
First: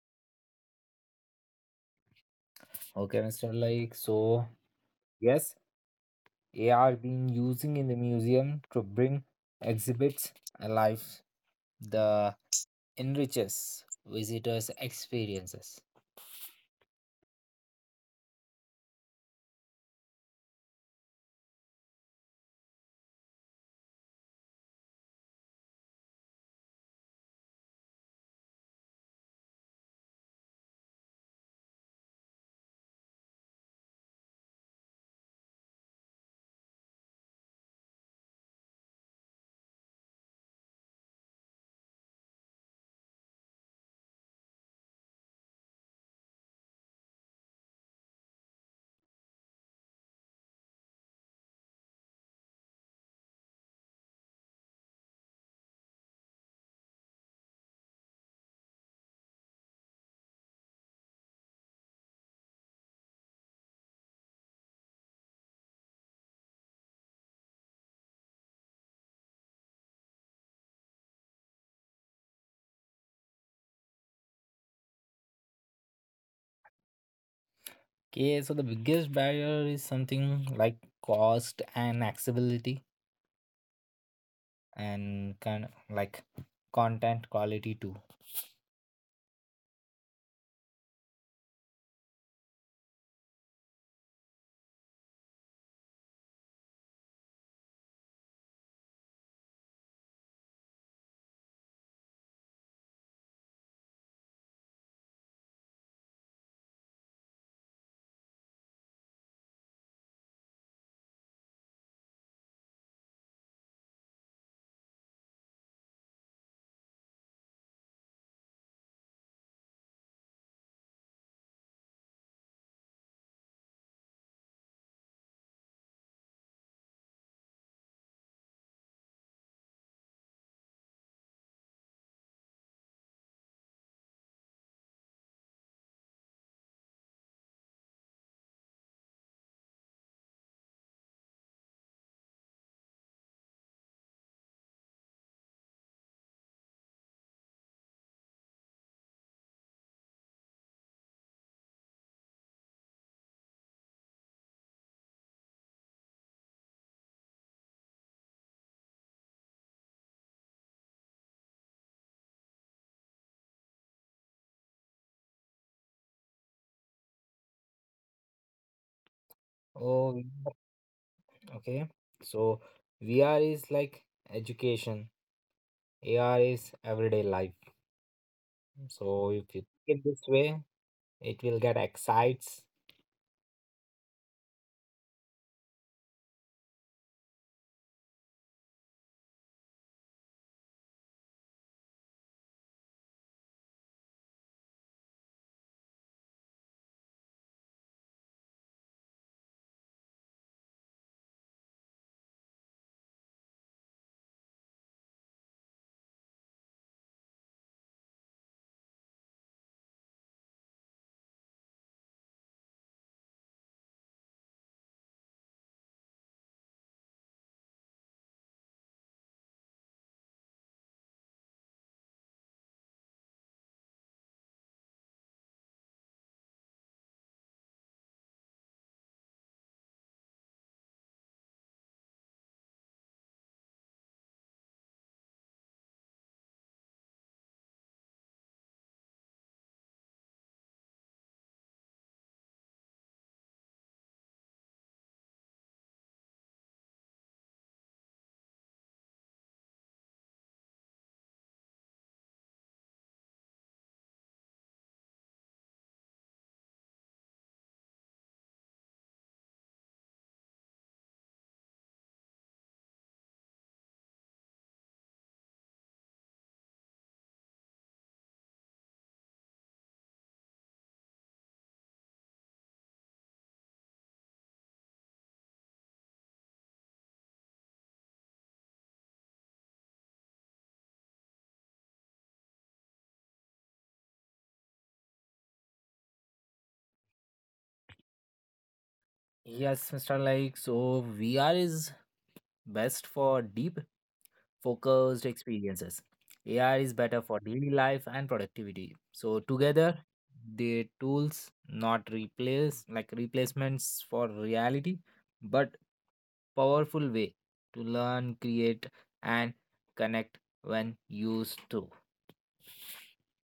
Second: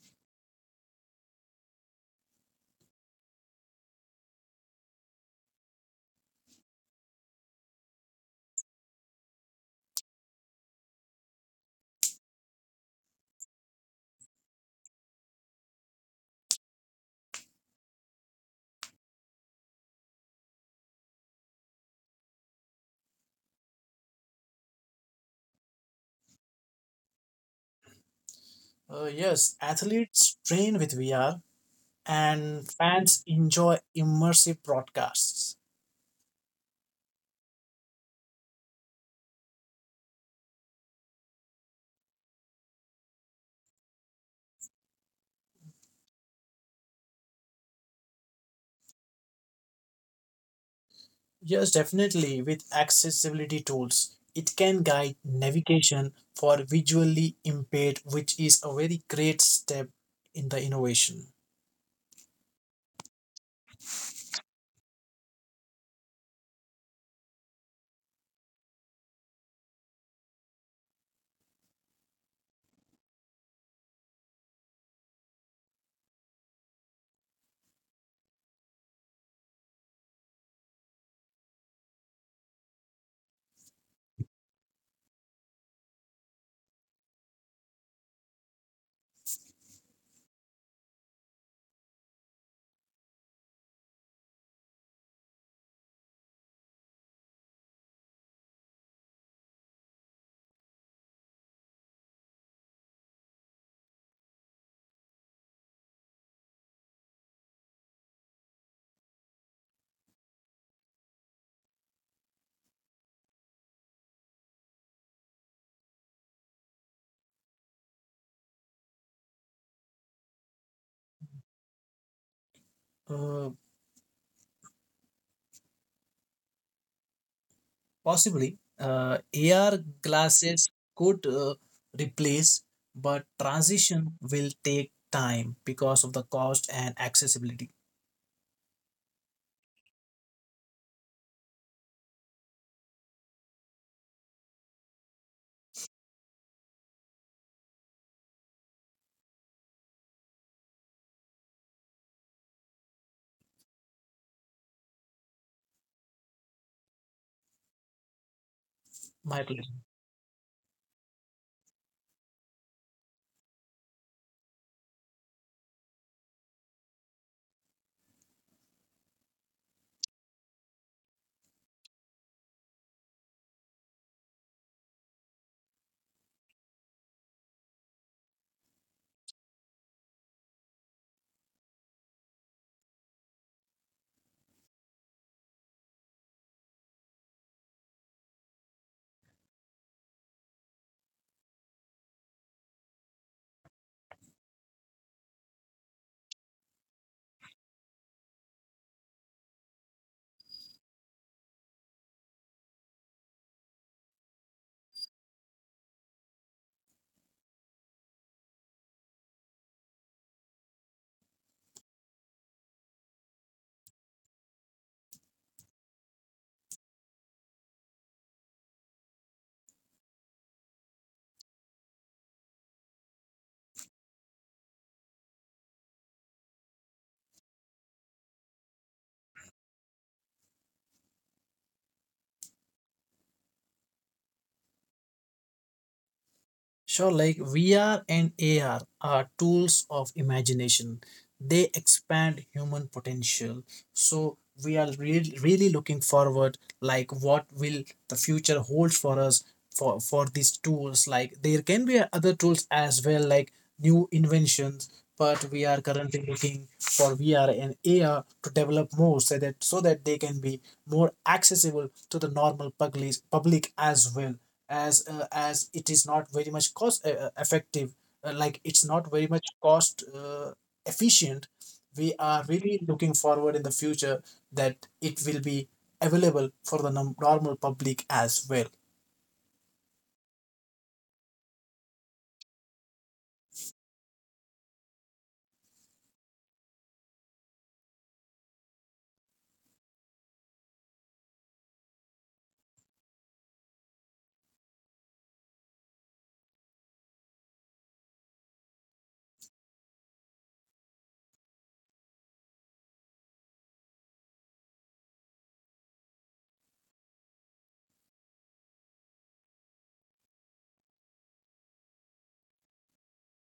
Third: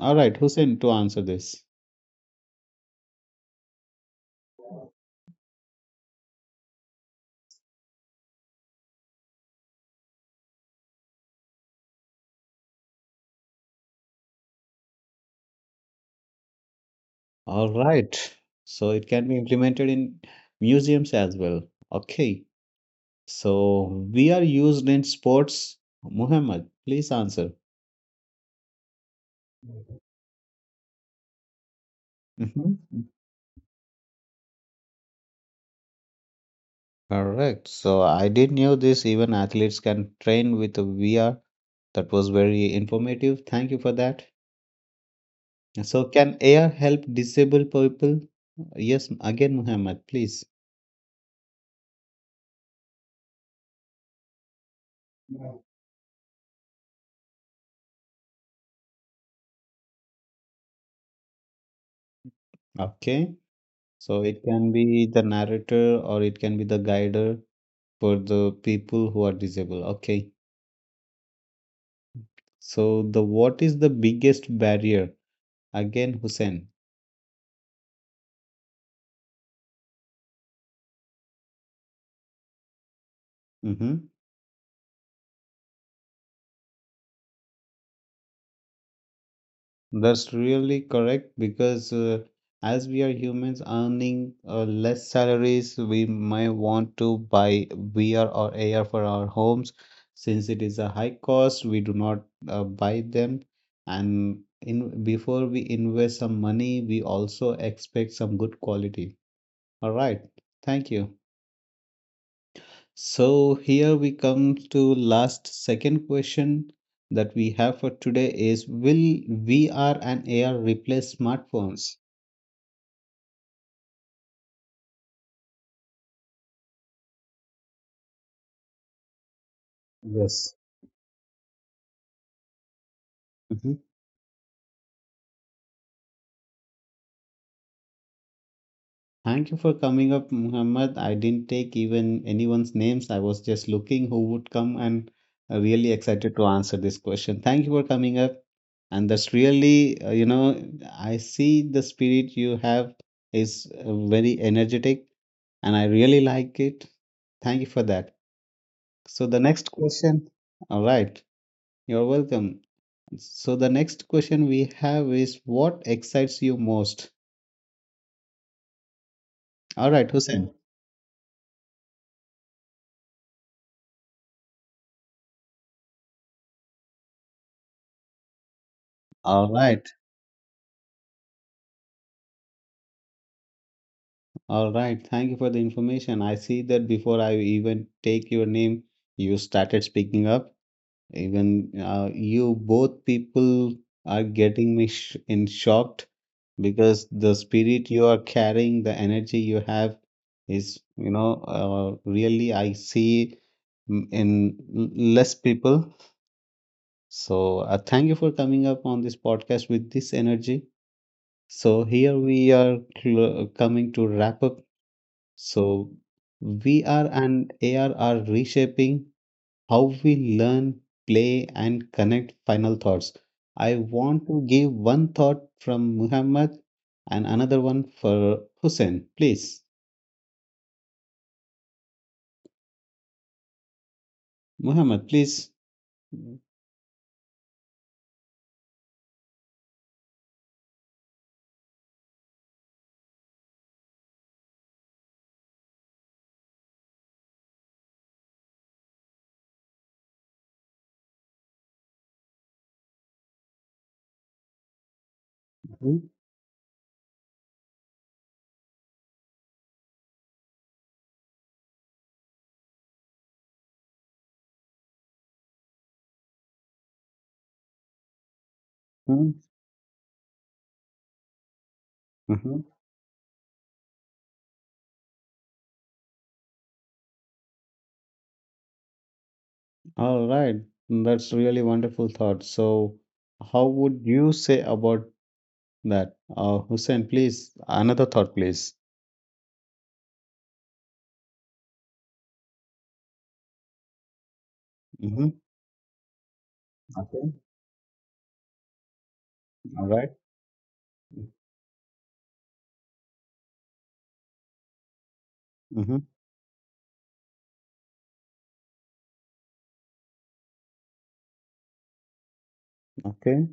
A: All right, Hussein, to answer this.
C: Okay, Mr. Like so. Yes, AR being using in the museum to bring exhibits alive. The enriches visitors' experiences.
A: All right. So it can be implemented in museums as well. Okay. So we are used in sports. Muhammad, please answer.
B: Yes, athletes train with VR and
A: Mhm.
B: fans enjoy immersive broadcasts.
A: Correct. So I did knew this. Even athletes can train with a VR. That was very informative. Thank you for that. So can AR help disabled people? Yes, again, Muhammad, please.
B: Yes, definitely, with accessibility tools, it can guide navigation for visually impaired, which is a very great step in the innovation.
A: Okay. So it can be the narrator or it can be the guider for the people who are disabled. Okay. So the what is the biggest barrier? Again, Hussein.
C: Okay, so the biggest barrier is something like cost and accessibility
A: Hmm.
C: and kind of like content quality too.
A: That's really correct because as we are humans earning less salaries, we might want to buy VR or AR for our homes. Since it is a high cost, we do not buy them. And in before we invest some money, we also expect some good quality. All right. Thank you. So here we come to last second question that we have for today is will VR and AR replace smartphones?
B: Uh, Possibly, AR
A: Yes.
B: glasses could replace, but
A: Mhm.
B: transition will take time because of the cost and accessibility.
A: Thank you for coming up, Muhammad. I didn't take even anyone's names. I was just looking who would come and really excited to answer this question. Thank you for coming up. And that's really, you know, I see the spirit you have is very energetic and I really like it. Thank you for that. So the
B: My
A: next
B: pleasure.
A: question, all right, you're welcome. So the next question we have is what excites you most? All right,
C: Oh,
A: Hussein.
C: okay. So VR is like education, AR is everyday life. So
A: All
C: if you
A: right,
C: think it this way, it will get excites.
A: all right. Thank you for the information. I see that before I even take your name, you started speaking up. Even you both people are getting me sh in shocked because the spirit you are carrying, the energy you have is, you know, really I see less people. So thank you for coming up on this podcast with this energy. So here we are cl coming to wrap up. So VR and AR are reshaping how we learn, play, and connect final thoughts. I want to give one thought from Muhammad and another one for Hussein. Please, Muhammad, please.
B: Sure, like VR and AR are tools of imagination. They expand human potential. So we are really, really looking forward, like what will the future hold for us for these tools? Like there can be other tools as well, like new inventions. But we are
A: Mhm,
B: currently looking for VR and AR to develop more, so that they can be more accessible to the normal public as well as it is not very much cost effective, it's not very
A: mhm,
B: much cost efficient. We are
A: mhm.
B: really looking forward in the future that it will be available for the normal public as well.
A: All right, that's really wonderful thought. So, how would you say about that? Hussein, please, another thought, please.
C: Yes, Mr. Like, so VR is best for deep,
A: Mm-hmm.
C: focused experiences. AI is better
A: Okay.
C: for daily life and productivity. So
A: All
C: together,
A: right.
C: they tools not replace like replacements for reality, but
A: Mm-hmm.
C: powerful way to learn, create, and connect when used to.
A: Okay.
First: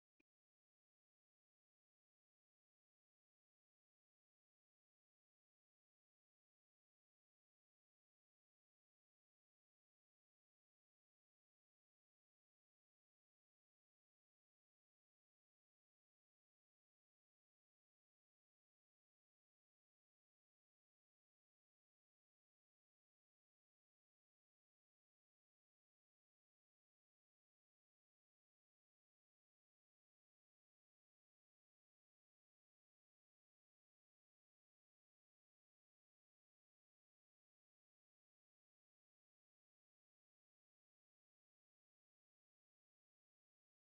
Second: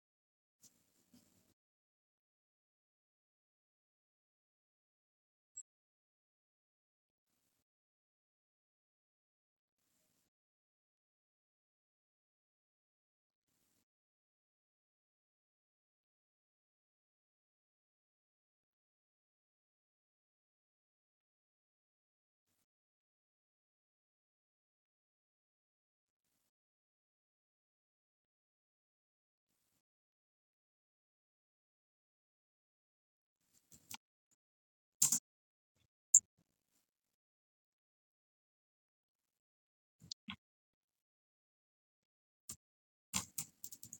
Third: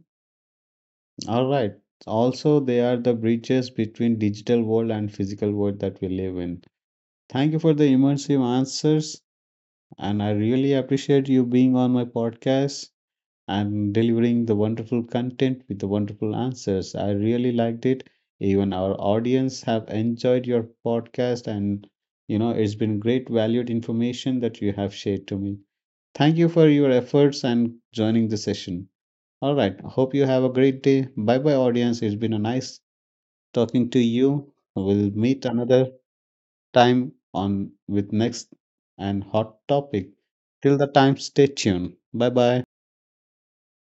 A: All right. Also, they are the bridges between digital world and physical world that we live in. Thank you for the immersive answers, and I really appreciate you being on my podcast and delivering the wonderful content with the wonderful answers. I really liked it. Even our audience have enjoyed your podcast, and you know it's been great valued information that you have shared to me. Thank you for your efforts and joining the session. All right, hope you have a great day. Bye bye, audience. It's been a nice talking to you. We'll meet another time on with next and hot topic. Till the time, stay tuned. Bye bye.